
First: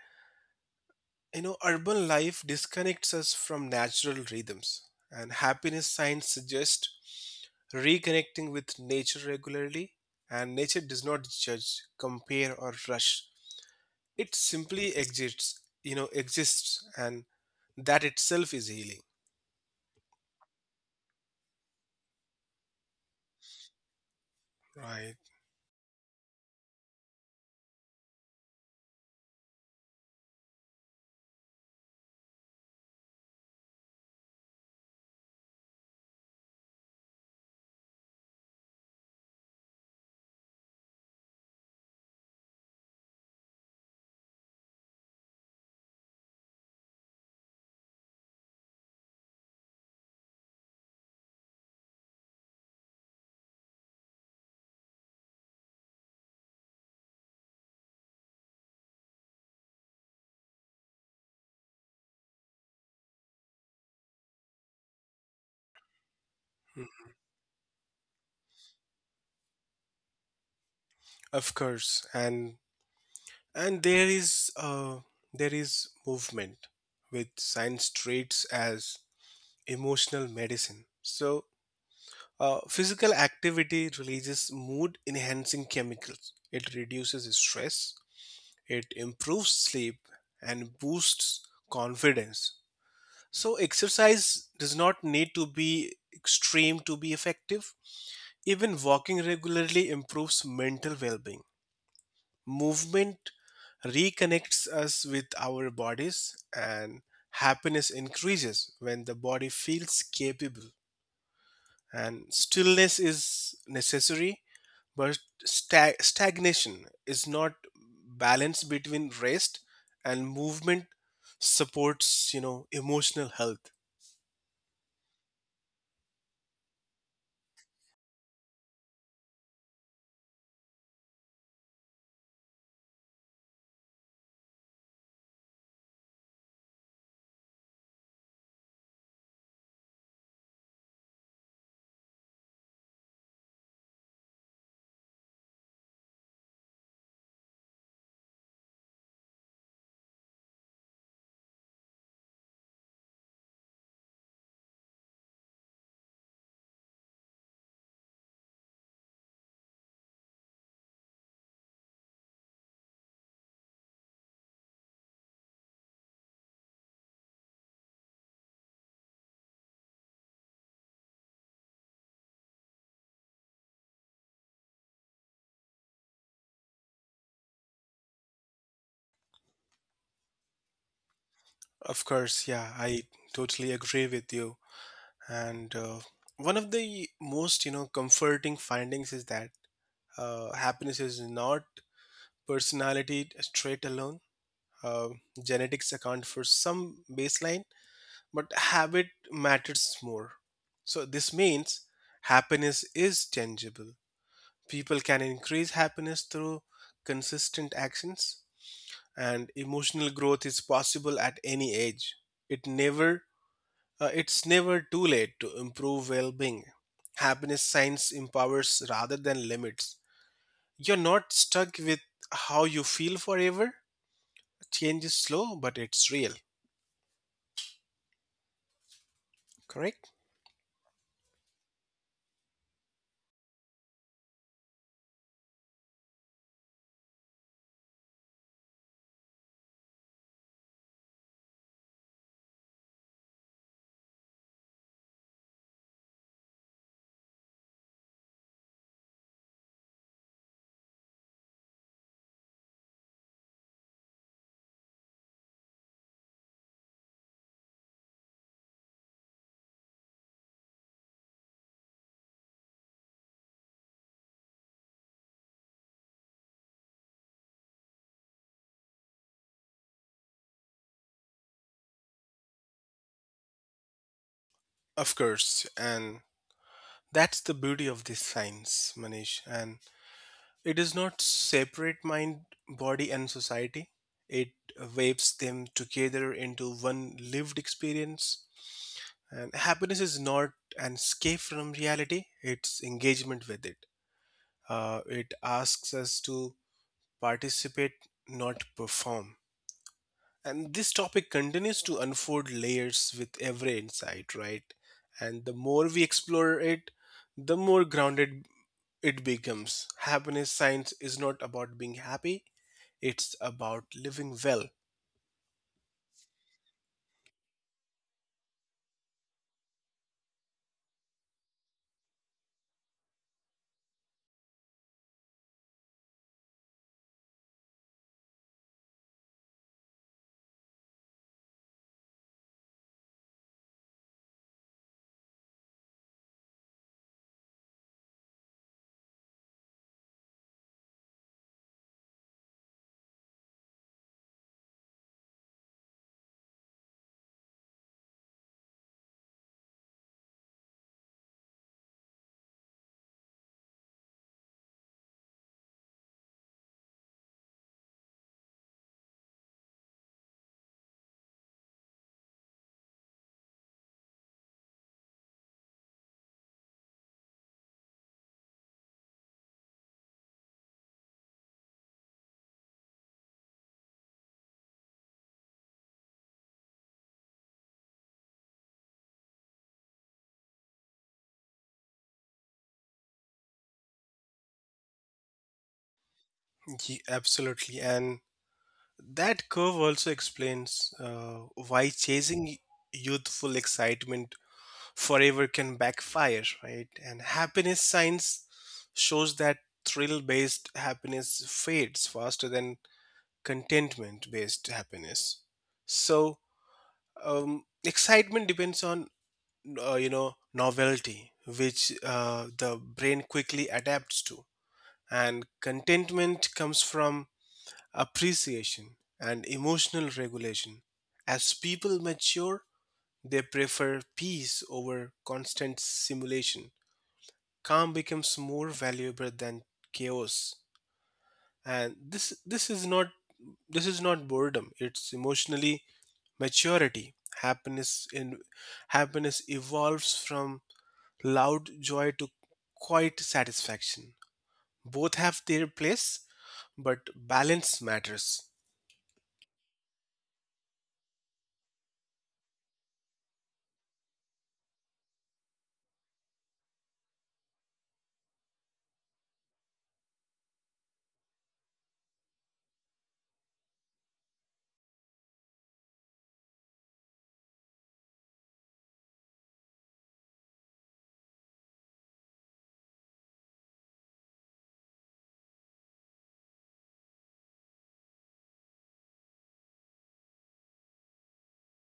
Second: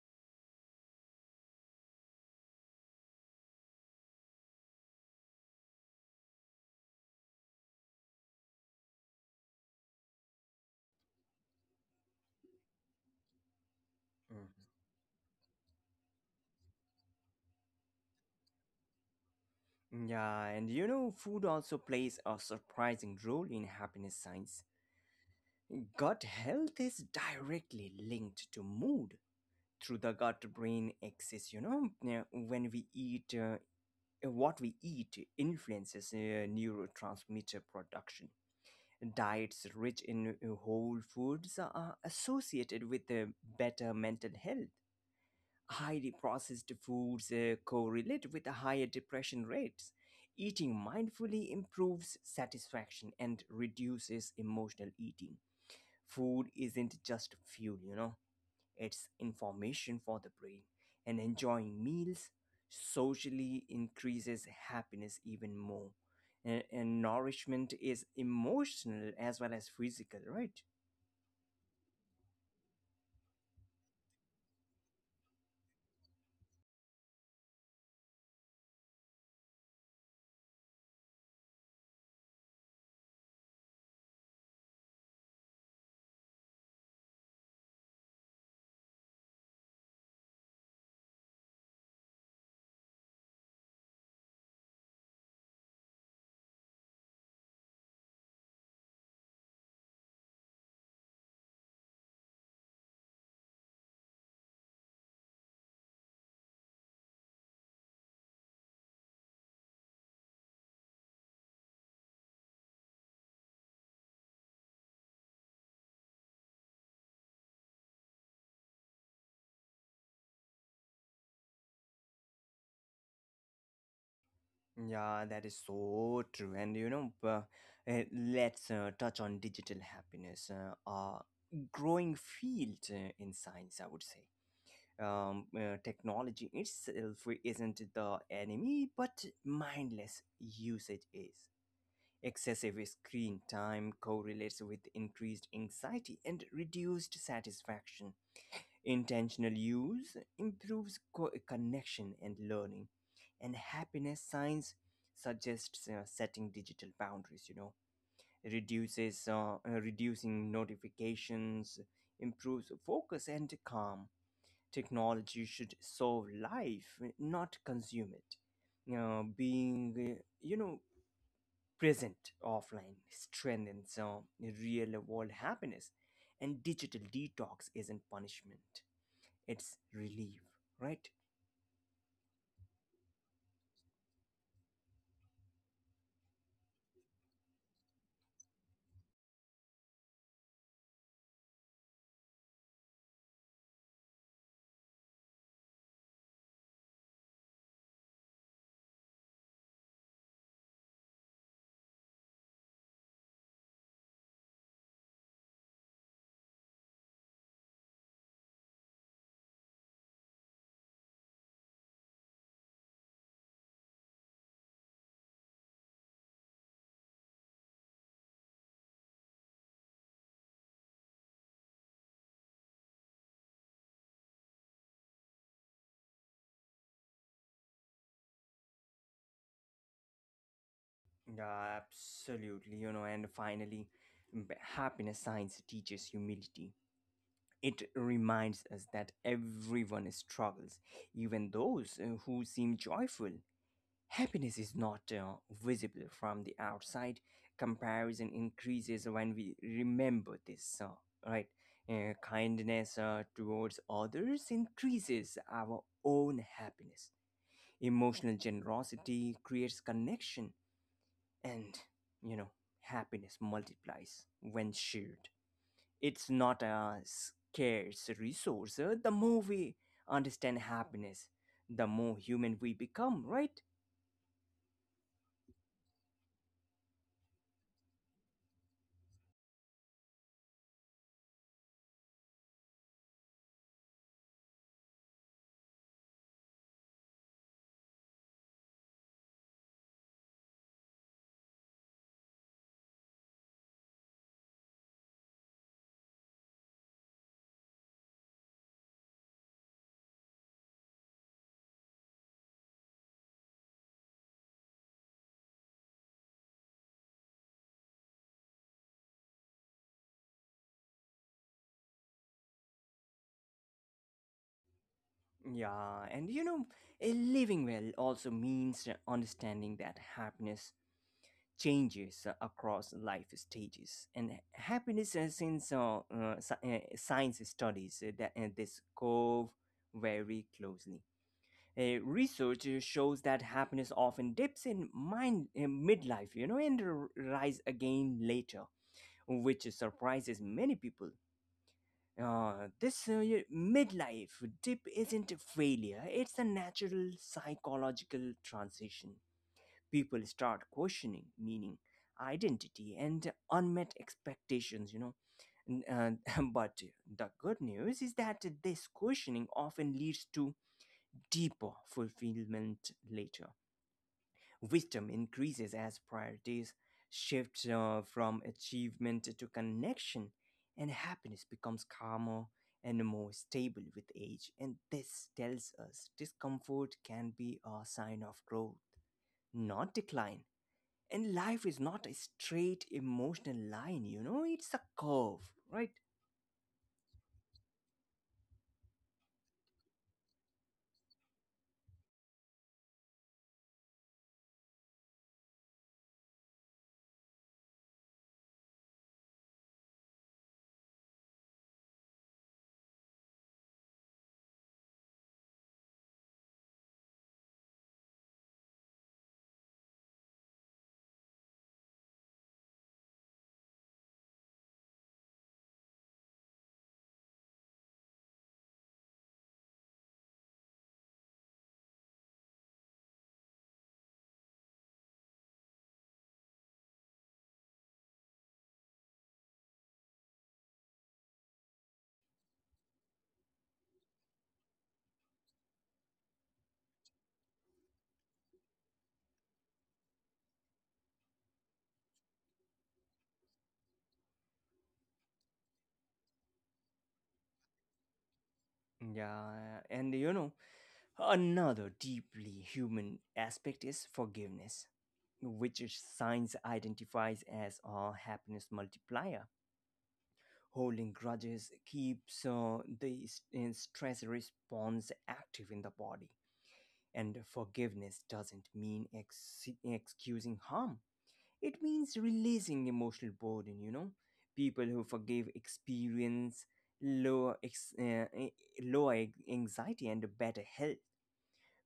S2: You know, urban life disconnects us from natural rhythms, and happiness science suggests reconnecting with nature regularly. And nature does not judge, compare or rush, it
S1: Mhm.
S2: simply exists you know exists, and that itself is healing.
S1: Yeah, and you know, food also plays a surprising role in happiness science.
S2: Right.
S1: Gut health is directly linked to mood, through the gut brain axis, you know. Yeah, when we eat what we eat influences neurotransmitter production. Diets rich in whole foods are associated with better mental health. Highly processed foods correlate with higher depression rates. Eating mindfully improves satisfaction and reduces emotional eating. Food isn't just fuel, you know, it's information for the brain, and enjoying meals socially increases happiness even more. And
S2: Mm.
S1: nourishment is emotional as well as physical, right?
S2: Of course, and there is movement with science treats as emotional medicine. So physical activity releases mood enhancing chemicals, it reduces stress, it improves sleep, and boosts confidence. So exercise does not need to be extreme to be effective. Even walking regularly improves mental well-being. Movement reconnects us with our bodies, and happiness increases when the body feels capable. And stillness is necessary, but stagnation is not. Balance between rest and movement supports emotional health.
S1: Yeah, that is so true. And you know, let's touch on digital happiness, a growing field in science, I would say. Technology itself isn't the enemy, but mindless usage is. Excessive screen time correlates with increased anxiety and reduced satisfaction. Intentional use improves connection and learning, and happiness science suggests setting digital boundaries. You know, reduces reducing notifications, improves focus and calm. Technology should solve life, eh, not consume it, you know. Being present offline strengthens real world happiness, and digital detox isn't punishment, it's relief, right?
S2: Of course, yeah, I totally agree with you. And one of the most comforting findings is that happiness is not personality trait alone. Uh, Genetics account for some baseline, but habit matters more. So, this means happiness is tangible. People can increase happiness through consistent actions, and emotional growth is possible at any age. It never it's never too late to improve well-being. Happiness science empowers rather than limits. You're not stuck with how you feel forever. Change is slow, but it's real, correct?
S1: Yeah, absolutely, you know. And finally, happiness science teaches humility. It reminds us that everyone struggles, even those who seem joyful. Happiness is not visible from the outside. Comparison increases when we remember this, right? Kindness towards others increases our own happiness. Emotional generosity creates connection, and you know, happiness multiplies when shared. It's not a scarce resource. The more we understand happiness, the more human we become, right?
S2: Of course, and that's the beauty of this science, Manish. And it does not separate mind, body, and society, it waves them together into one lived experience. And happiness is not an escape from reality, it's engagement with it. It asks us to participate, not perform. And this topic continues to unfold layers with every insight, right? And the more we explore it, the more grounded it becomes. Happiness science is not about being happy, it's about living well.
S1: Yeah, and you know, eh, living well also means understanding that happiness changes across life stages. And happiness, science studies that, this curve very closely. Research shows that happiness often dips in mind in midlife, you know, and rise again later, which surprises many people. This midlife dip isn't a failure, it's a natural psychological transition. People start questioning meaning, identity, and unmet expectations, you know. <laughs> But the good news is that this questioning often leads to deeper fulfillment later. Wisdom increases as priorities shift, from achievement to connection, and happiness becomes calmer and more stable with age. And this tells us discomfort can be a sign of growth, not decline. And life is not a straight emotional line, you know, it's a curve, right?
S2: Absolutely. And that curve also explains why chasing youthful excitement forever can backfire, right? And happiness science shows that thrill based happiness fades faster than contentment based happiness. So excitement depends on novelty, which the brain quickly adapts to, and contentment comes from appreciation and emotional regulation. As people mature, they prefer peace over constant simulation. Calm becomes more valuable than chaos. And this is not boredom, it's emotionally maturity. happiness in Happiness evolves from loud joy to quiet satisfaction. Both have their place, but balance matters.
S1: Yeah, and you know, another deeply human aspect is forgiveness, which is science identifies as a happiness multiplier. Holding grudges keeps the stress response active in the body, and forgiveness doesn't mean excusing harm. It means releasing emotional burden, you know. People who forgive experience lower, ex- uh, eh, lower anxiety and better health.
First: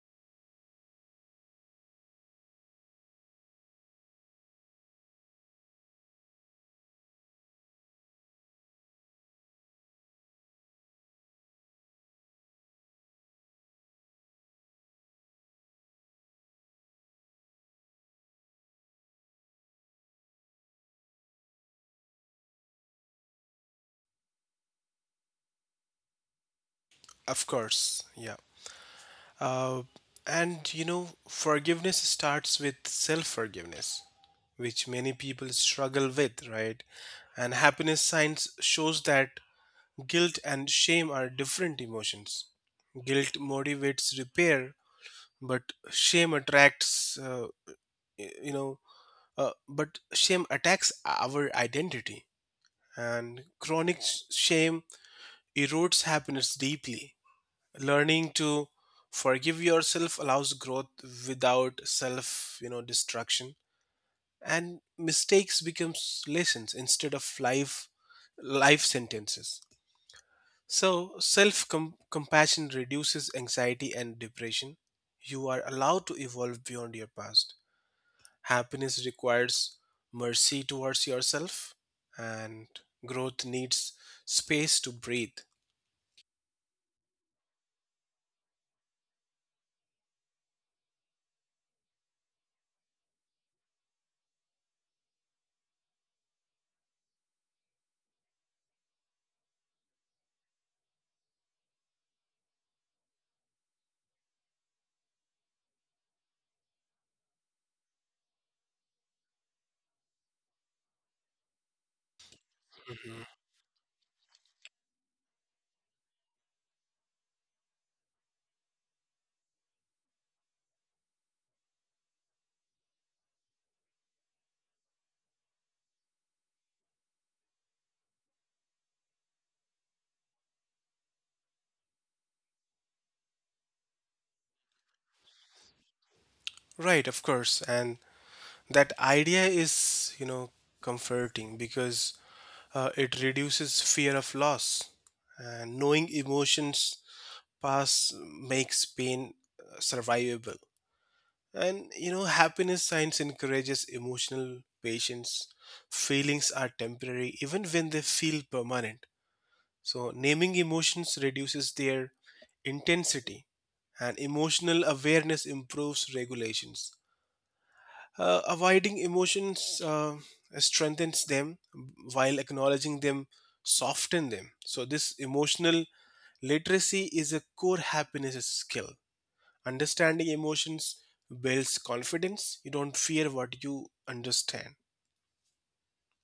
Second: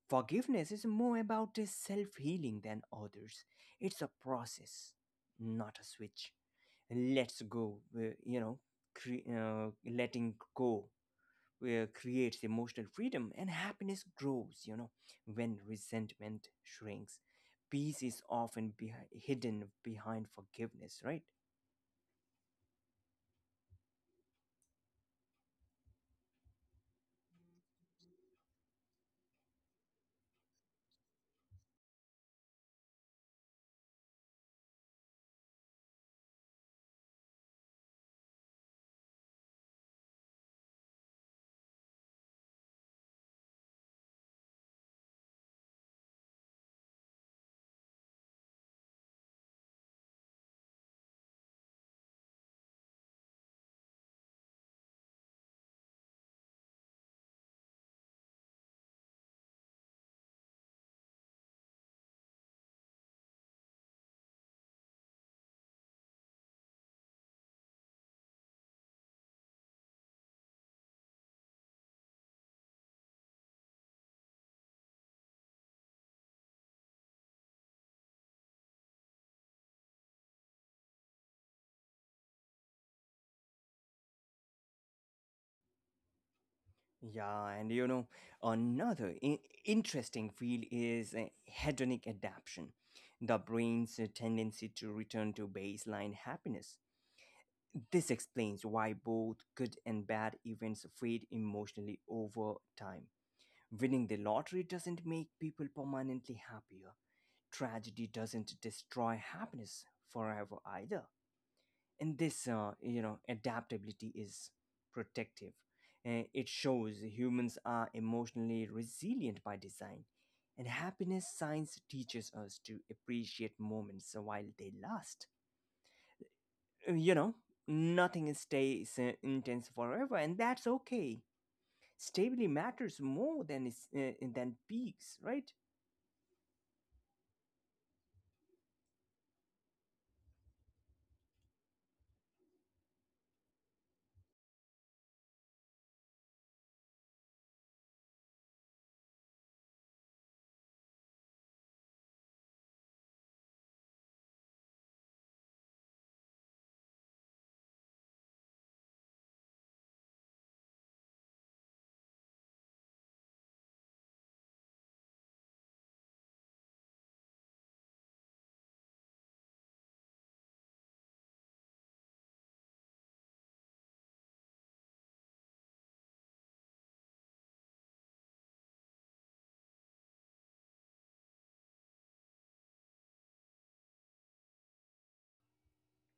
S1: Forgiveness is more about self healing than others. It's a process, not a switch. Let's go, letting go creates emotional freedom, and happiness grows, you know, when resentment shrinks. Peace is often hidden behind forgiveness, right?
S2: Of course. Yeah. uh, and you know, forgiveness starts with self forgiveness, which many people struggle with, right? And happiness science shows that guilt and shame are different emotions. Guilt motivates repair, but shame attracts uh, you know but shame attacks our identity, and shame erodes happiness deeply. Learning to forgive yourself allows growth without self destruction, and mistakes becomes lessons instead of life sentences. So self compassion reduces anxiety and depression. You are allowed to evolve beyond your past. Happiness requires mercy towards yourself, and growth needs space to breathe.
S1: Yeah, and you know, another interesting field is hedonic adaptation, the brain's tendency to return to baseline happiness. This explains why both good and bad events fade emotionally over time. Winning the lottery doesn't make people permanently happier. Tragedy doesn't destroy happiness forever either, and this, you know,
S2: Hmm.
S1: adaptability is protective. It shows humans are emotionally resilient by design, and happiness science teaches us to appreciate moments while they last. You know, nothing stays intense forever, and that's okay. Stability matters more than is than peaks, right?
S2: Right, of course. And that idea is, you know, comforting because it reduces fear of loss. And knowing emotions pass makes pain survivable. And, you know, happiness science encourages emotional patience. Feelings are temporary even when they feel permanent. So, naming emotions reduces their intensity, and emotional awareness improves regulations. Avoiding emotions strengthens them, while acknowledging them soften them. So, this emotional literacy is a core happiness skill. Understanding emotions builds confidence. You don't fear what you understand,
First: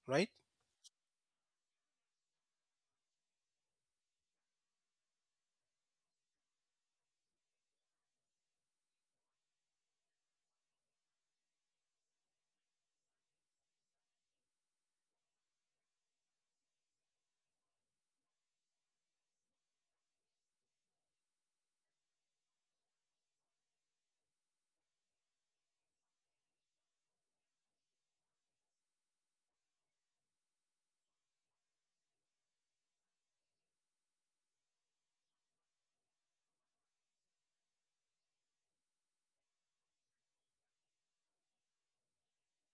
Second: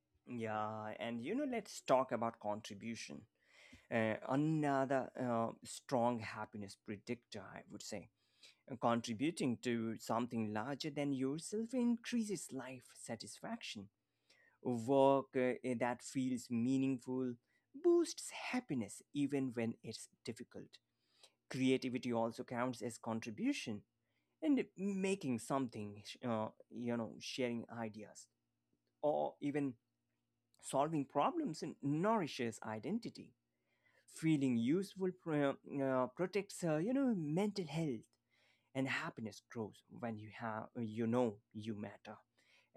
S2: right?
S1: Yeah, and you know, let's talk about contribution, another strong happiness predictor, I would say. Contributing to something larger than yourself increases life satisfaction. Work that feels meaningful boosts happiness even when it's difficult. Creativity also counts as contribution, and making something, you know, sharing ideas, or even solving problems and nourishes identity. Feeling useful protects, you know, mental health, and happiness grows when you have, you know, you matter.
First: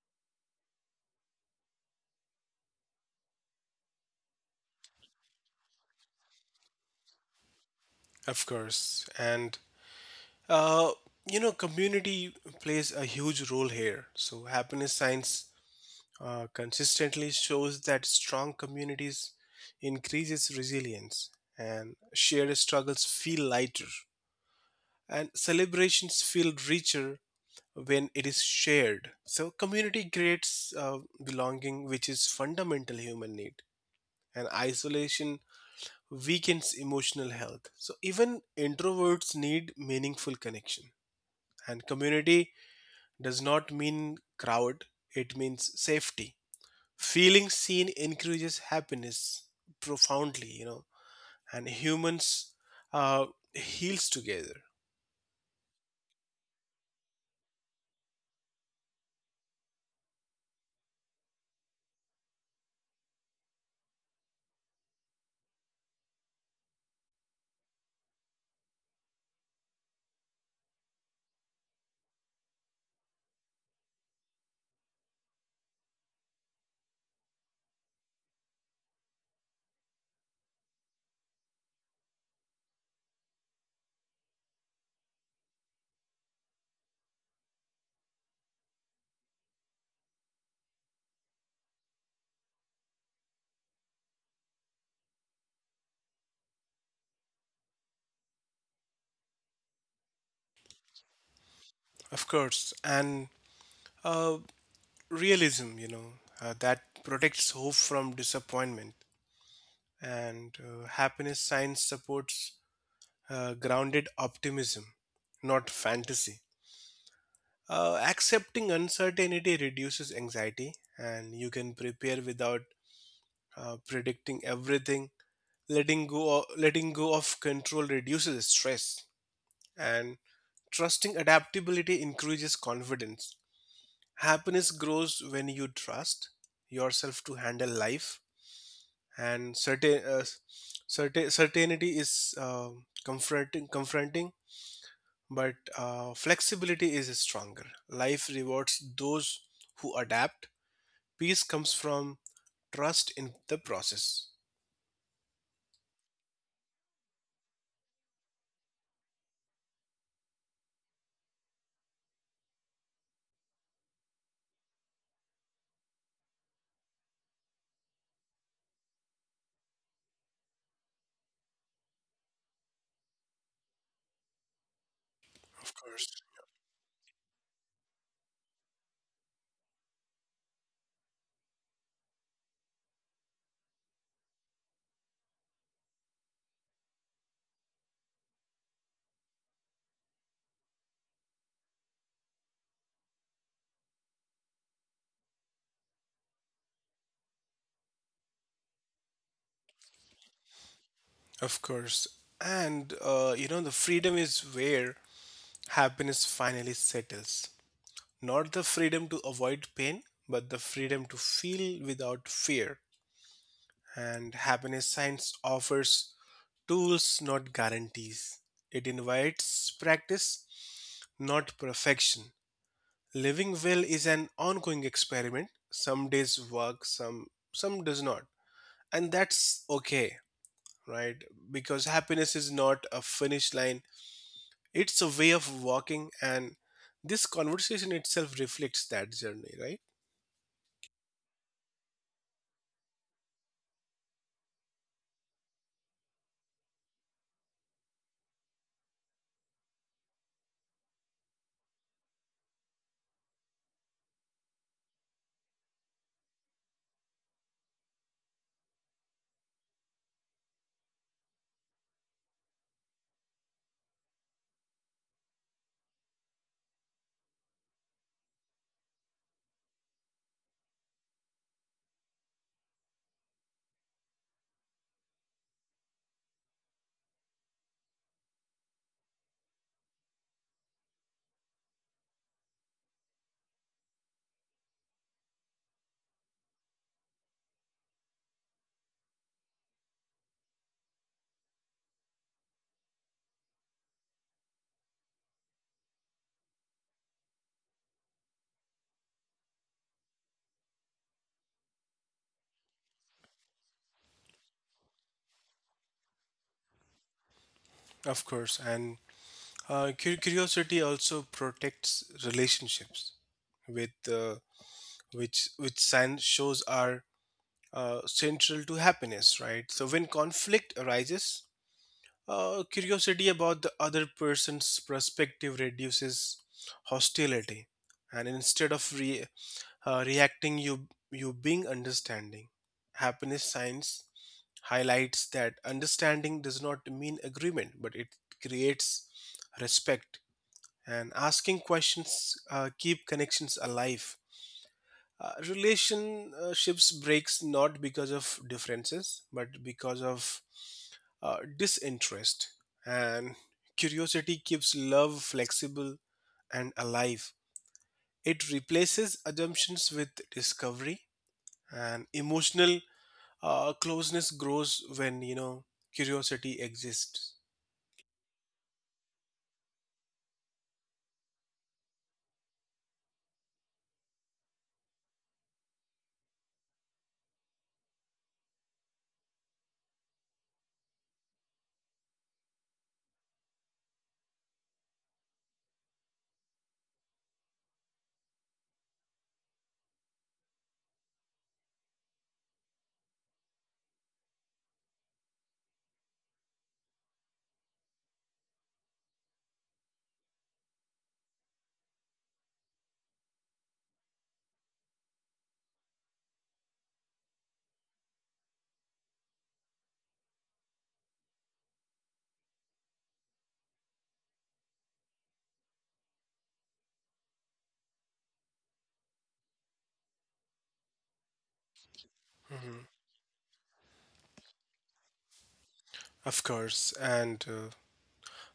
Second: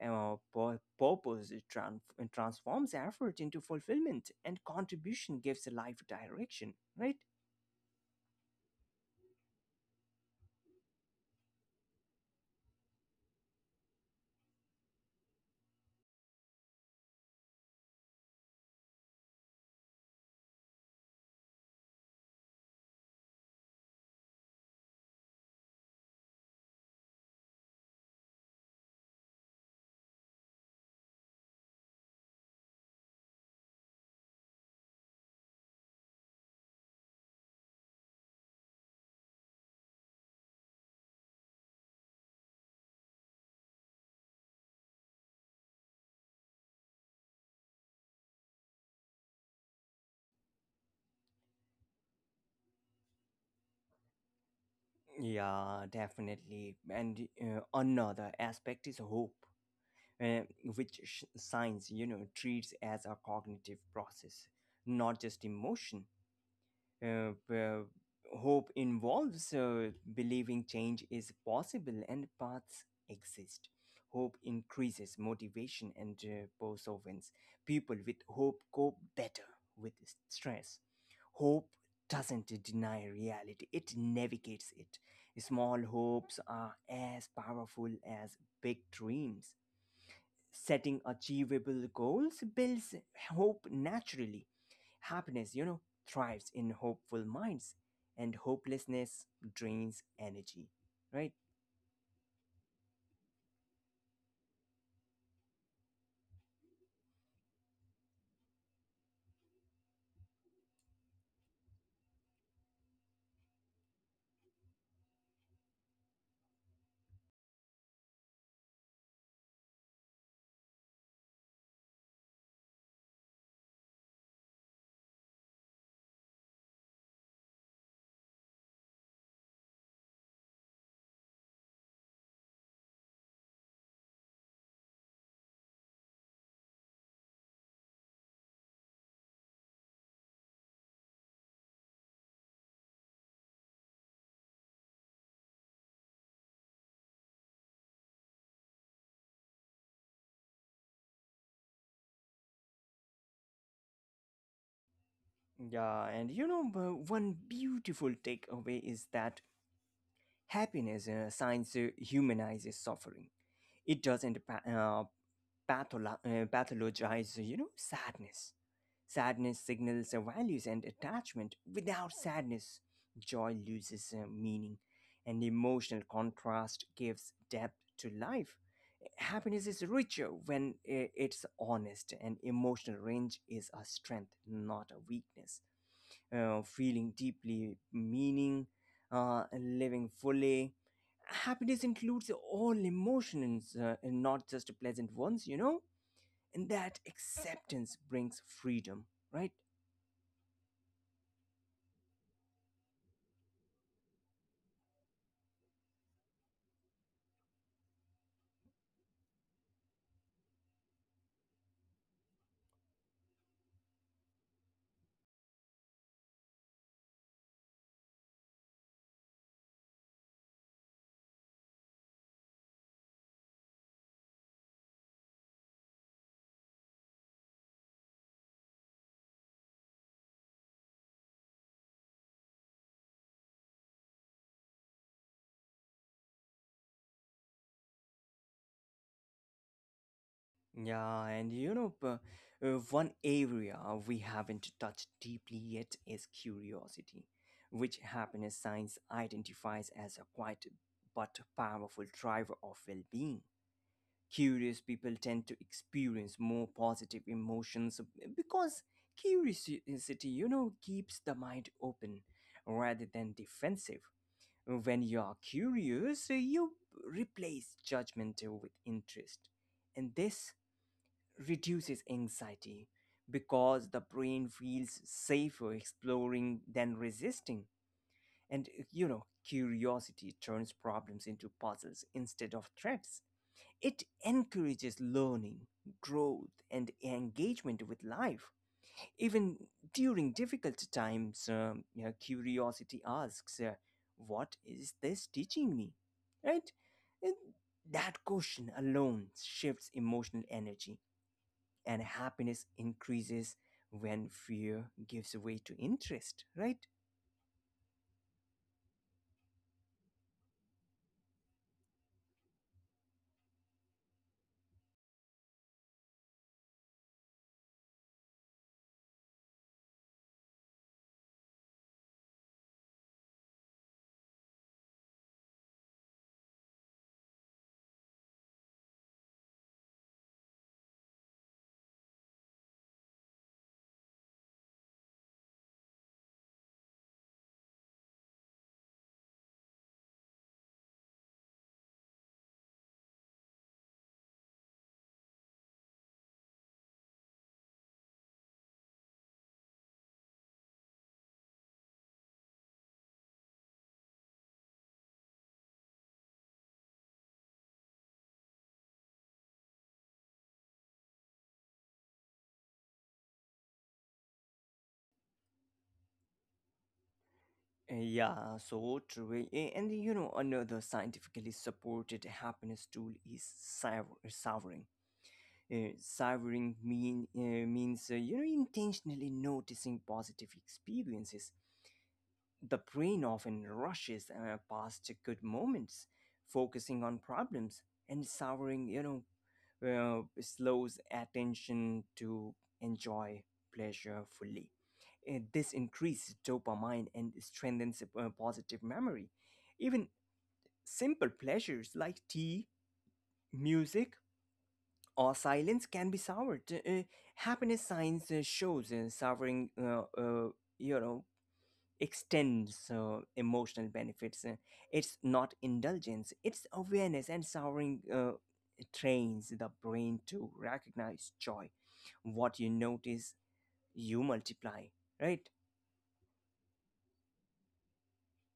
S1: Purpose transforms effort into fulfillment, and contribution gives a life direction, right?
S2: Of course, and Uh, you know, community plays a huge role here. So, happiness science consistently shows that strong communities increases resilience, and shared struggles feel lighter and celebrations feel richer when it is shared. So, community creates belonging, which is fundamental human need, and isolation weakens emotional health. So, even introverts need meaningful connection, and community does not mean crowd, it means safety. Feeling seen increases happiness profoundly, you know, and humans uh, heals together.
S1: Yeah, definitely. And another aspect is hope, uh, which science, you know, treats as a cognitive process, not just emotion. Uh, uh, Hope involves believing change is possible and paths exist. Hope increases motivation and perseverance. People with hope cope better with stress. Hope doesn't deny reality, it navigates it. Small hopes are as powerful as big dreams. Setting achievable goals builds hope naturally. Happiness, you know, thrives in hopeful minds, and hopelessness drains energy, right?
S2: Of course, and uh, realism, you know, that protects hope from disappointment, and happiness science supports grounded optimism, not fantasy. Accepting uncertainty reduces anxiety, and you can prepare without predicting everything. Letting go of control reduces stress, and trusting adaptability increases confidence. Happiness grows when you trust yourself to handle life. And certainty is confronting, but flexibility is stronger. Life rewards those who adapt. Peace comes from trust in the process.
S1: Yeah, and you know, one beautiful takeaway is that happiness science humanizes suffering. It doesn't pathologize, you know, sadness. Sadness signals values and attachment. Without sadness, joy loses meaning, and
S2: Of
S1: emotional
S2: course.
S1: contrast gives depth to life. Happiness is richer when it's honest, and emotional range is a strength, not a weakness. Feeling deeply meaning, living fully. Happiness includes all emotions, and not just pleasant ones, you know? And that acceptance brings freedom, right?
S2: Of course. And you know, the freedom is where happiness finally settles. Not the freedom to avoid pain, but the freedom to feel without fear. And happiness science offers tools, not guarantees. It invites practice, not perfection. Living well is an ongoing experiment. Some days work, some does not. And that's okay, right? Because happiness is not a finish line. It's a way of walking, and this conversation itself reflects that journey, right?
S1: Yeah, and you know, one area we haven't touched deeply yet is curiosity, which happiness science identifies as a quiet but powerful driver of well being. Curious people tend to experience more positive emotions, eh, because curiosity, you know, keeps the mind open rather than defensive. When you are curious, eh, you replace judgment with interest. And this reduces anxiety because the brain feels safer exploring than resisting. And, eh, you know, curiosity turns problems into puzzles instead of threats. It encourages learning, growth, and engagement with life. Even during difficult times, yeah, curiosity asks, what is this teaching me? Right? And that question alone shifts emotional energy, and happiness increases when fear gives way to interest, right?
S2: Of course, and curiosity also protects relationships, with which science shows are central to happiness, right? So when conflict arises, curiosity about the other person's perspective reduces hostility, and instead of reacting, you being understanding. Happiness science highlights that understanding does not mean agreement, but it creates respect. And asking questions keep connections alive. Relationships breaks not because of differences, but because of disinterest, and curiosity keeps love flexible and alive. It replaces assumptions with discovery, and emotional closeness grows when curiosity exists.
S1: Yeah, so true. And you know, another scientifically supported happiness tool is souring. Savoring means you know, intentionally noticing positive experiences. The brain often rushes past good moments, focusing on problems, and savoring, you know, slows attention to enjoy pleasure fully. This increases dopamine and strengthens positive memory. Even simple pleasures like tea, music, or silence can be soured. Happiness science shows souring, you know, extends emotional benefits. It's not indulgence, it's awareness, and souring trains the brain to recognize joy. What you
S2: Mhm.
S1: notice, you multiply, right?
S2: Of course, and uh,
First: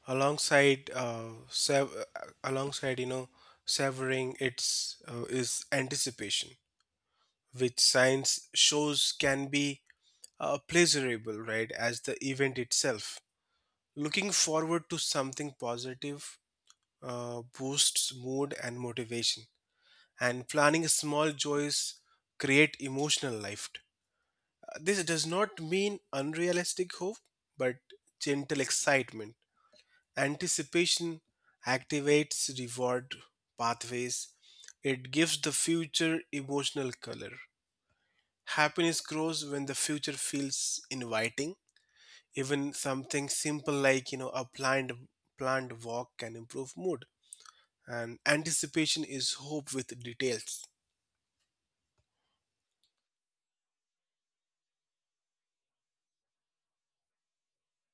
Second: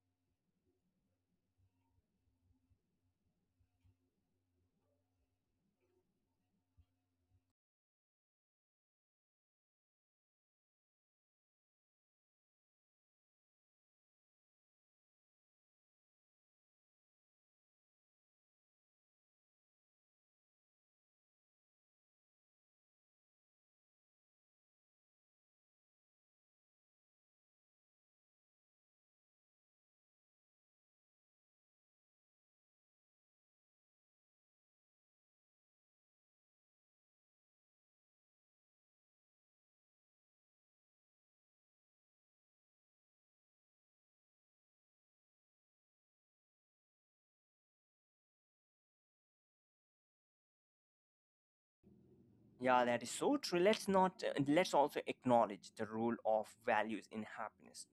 S2: alongside uh, sev- uh, alongside severing its is anticipation, which science shows can be pleasurable, right, as the event itself. Looking forward to something positive boosts mood and motivation, and planning small joys create emotional life. This does not mean unrealistic hope, but gentle excitement. Anticipation activates reward pathways. It gives the future emotional color. Happiness grows when the future feels inviting. Even something simple like, you know, a planned walk can improve mood. And anticipation is hope with details.
S1: Yeah, that is so true. Let's not, let's also acknowledge the role of values in happiness.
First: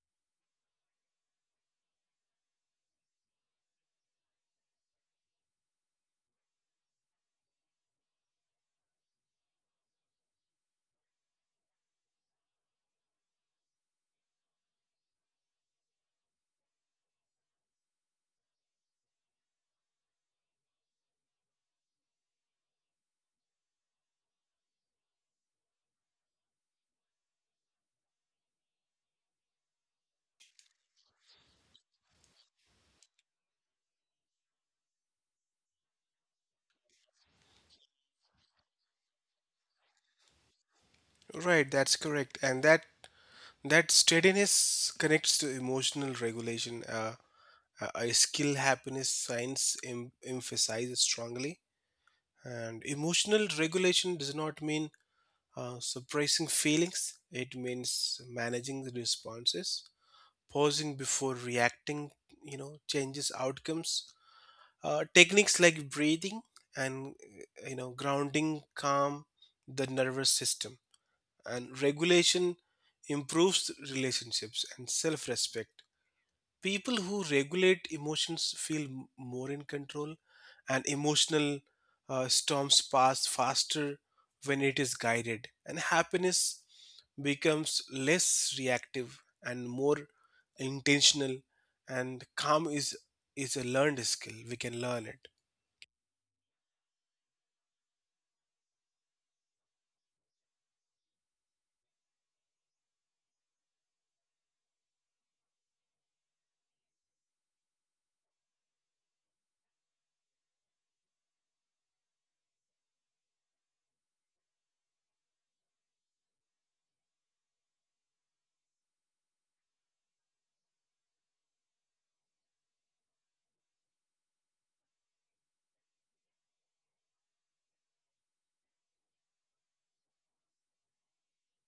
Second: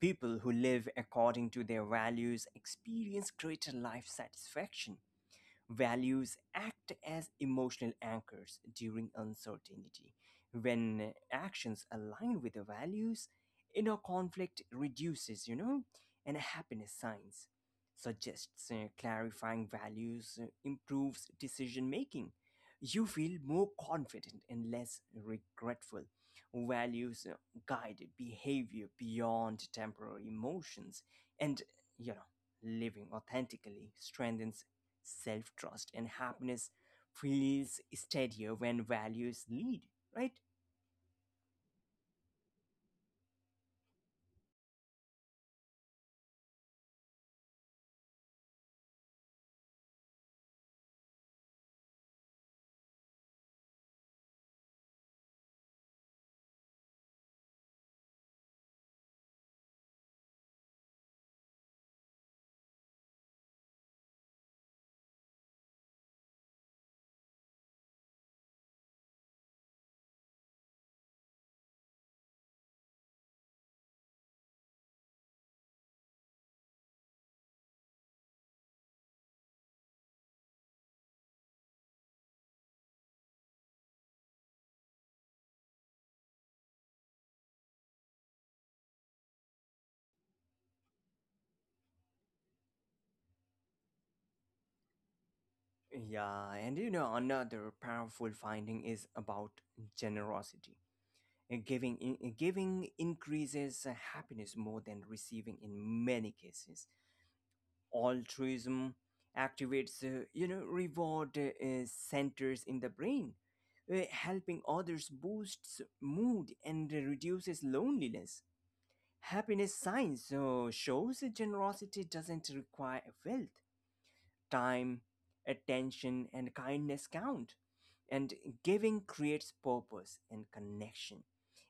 S1: People who live according to their values experience greater life satisfaction. Values act as emotional anchors during uncertainty. When actions align with the values, inner conflict reduces, you know, and happiness signs suggests clarifying values improves decision making. You feel more confident and less regretful. Values guide behavior beyond temporary emotions and, you know, living authentically strengthens self trust, and happiness feels steadier when values lead, right?
S2: Right, that's correct. And that steadiness connects to emotional regulation. A a skill happiness science emphasizes strongly. And emotional regulation does not mean suppressing feelings. It means managing the responses, pausing before reacting. You know, changes outcomes. Techniques like breathing and grounding calm the nervous system, and regulation improves relationships and self-respect. People who regulate emotions feel more in control, and emotional storms pass faster when it is guided, and happiness becomes less reactive and more intentional. And calm is a learned skill, we can learn it.
S1: Yeah, and you know, another powerful finding is about generosity. Giving increases happiness more than receiving in many cases. Altruism activates, you know, reward centers in the brain. Helping others boosts mood and reduces loneliness. Happiness science shows that generosity doesn't require wealth. Time, attention, and kindness count. And giving creates purpose and connection.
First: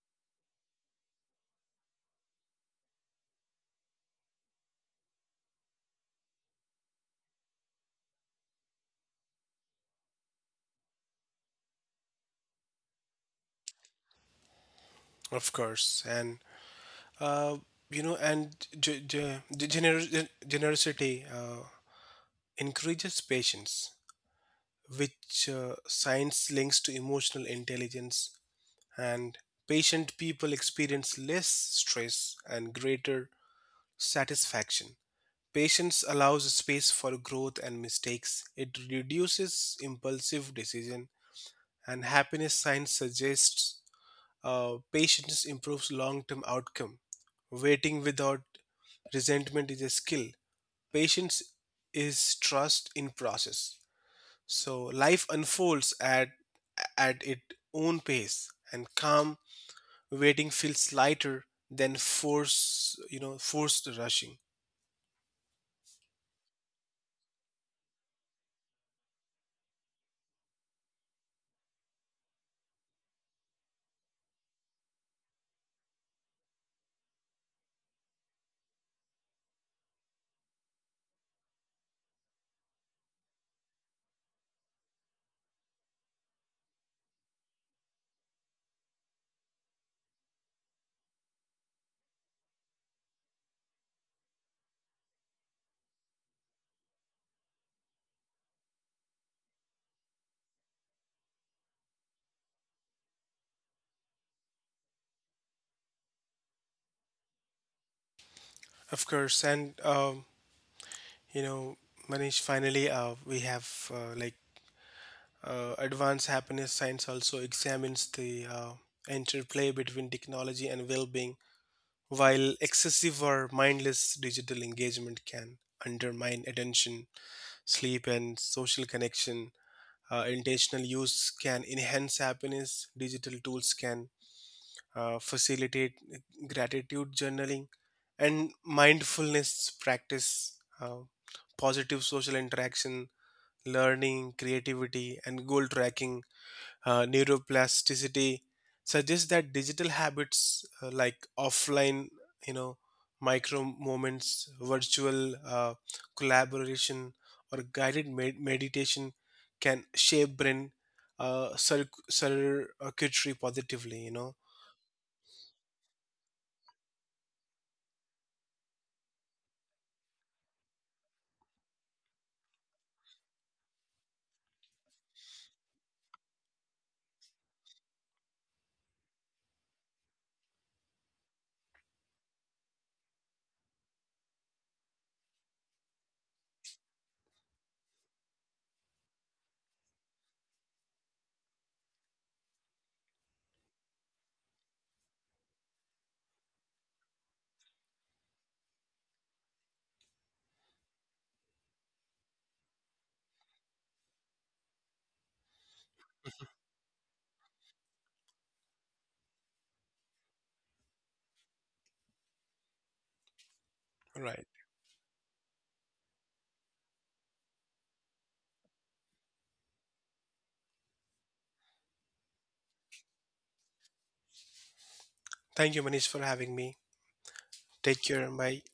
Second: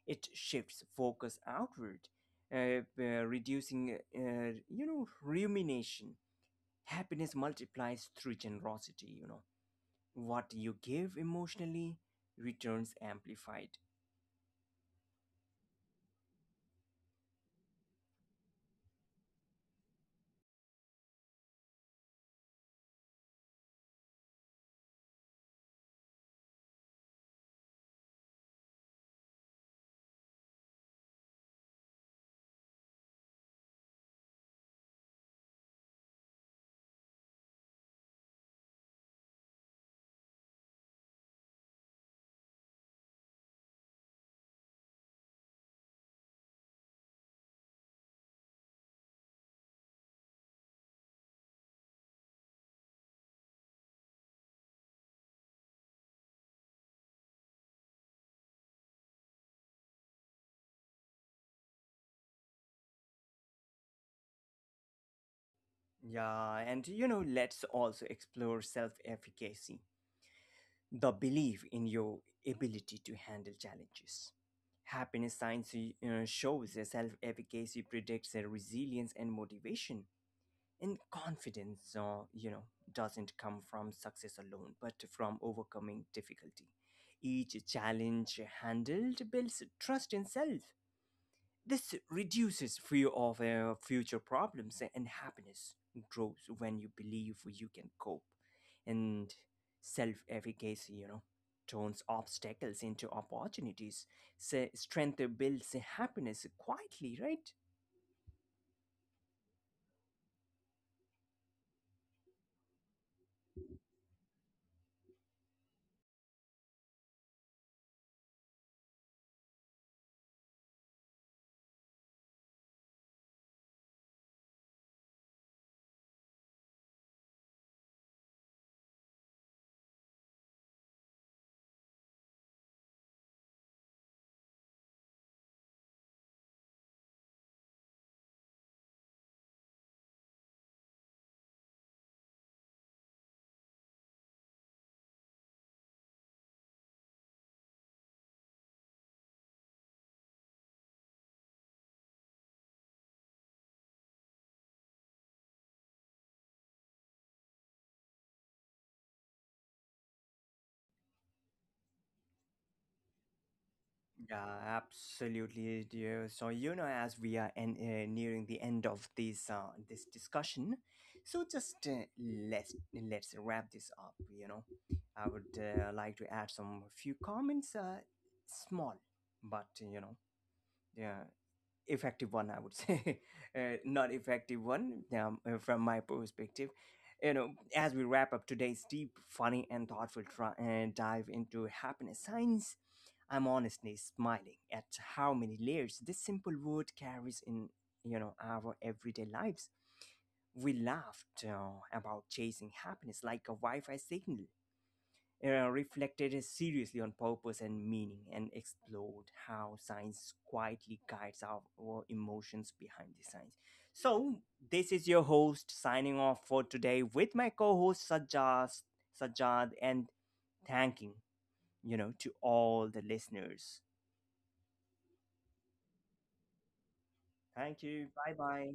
S1: It shifts focus outward, reducing, you know, rumination. Happiness multiplies through generosity, you know. What you give emotionally returns amplified.
S2: Of course, and uh, you know, and generosity encourages patience, which science links to emotional intelligence. And patient people experience less stress and greater satisfaction. Patience allows space for growth and mistakes. It reduces impulsive decision, and happiness science suggests patience improves long term outcome. Waiting without resentment is a skill. Patience is trust in process. So life unfolds at its own pace, and calm waiting feels lighter than forced rushing.
S1: Yeah, and you know, let's also explore self efficacy, the belief in your ability to handle challenges. Happiness science shows a self-efficacy predicts a resilience and motivation. And confidence, you know, doesn't come from success alone, but from overcoming difficulty. Each challenge handled builds trust in self, this reduces fear of future problems, and happiness grows when you believe you can cope. And self efficacy, you know, turns obstacles into opportunities. So strength builds happiness quietly, right?
S2: Of course, and you know, Manish, finally we have advanced happiness science also examines the interplay between technology and well being. While excessive or mindless digital engagement can undermine attention, sleep, and social connection, intentional use can enhance happiness. Digital tools can facilitate gratitude journaling, and mindfulness practice, uh, positive social interaction, learning, creativity, and goal tracking. Neuroplasticity suggests that digital habits, like offline you know micro moments, virtual collaboration or meditation, can shape brain circuitry positively, you know.
S1: Yeah, absolutely, dear. So you know, as we are nearing the end of this this discussion, so just let's wrap this up. You know, I would like to add some few comments, small, but, you know, yeah, effective one I would say <laughs> not effective one, from my perspective, you know, as we wrap up today's deep, funny, and thoughtful dive into happiness science. I'm honestly smiling at how many layers this simple word carries in, you know, our everyday lives. We laughed about chasing happiness like a Wi-Fi signal, reflected seriously on purpose and meaning, and explored how science quietly guides our emotions behind the science. So,
S2: Right.
S1: this is your host signing off for today with my co host Sajad, Sajad, and thanking, you know, to all the listeners.
S2: Thank you, Manish, for having me.
S1: Thank
S2: Take
S1: you.
S2: care,
S1: Bye
S2: bye.
S1: bye.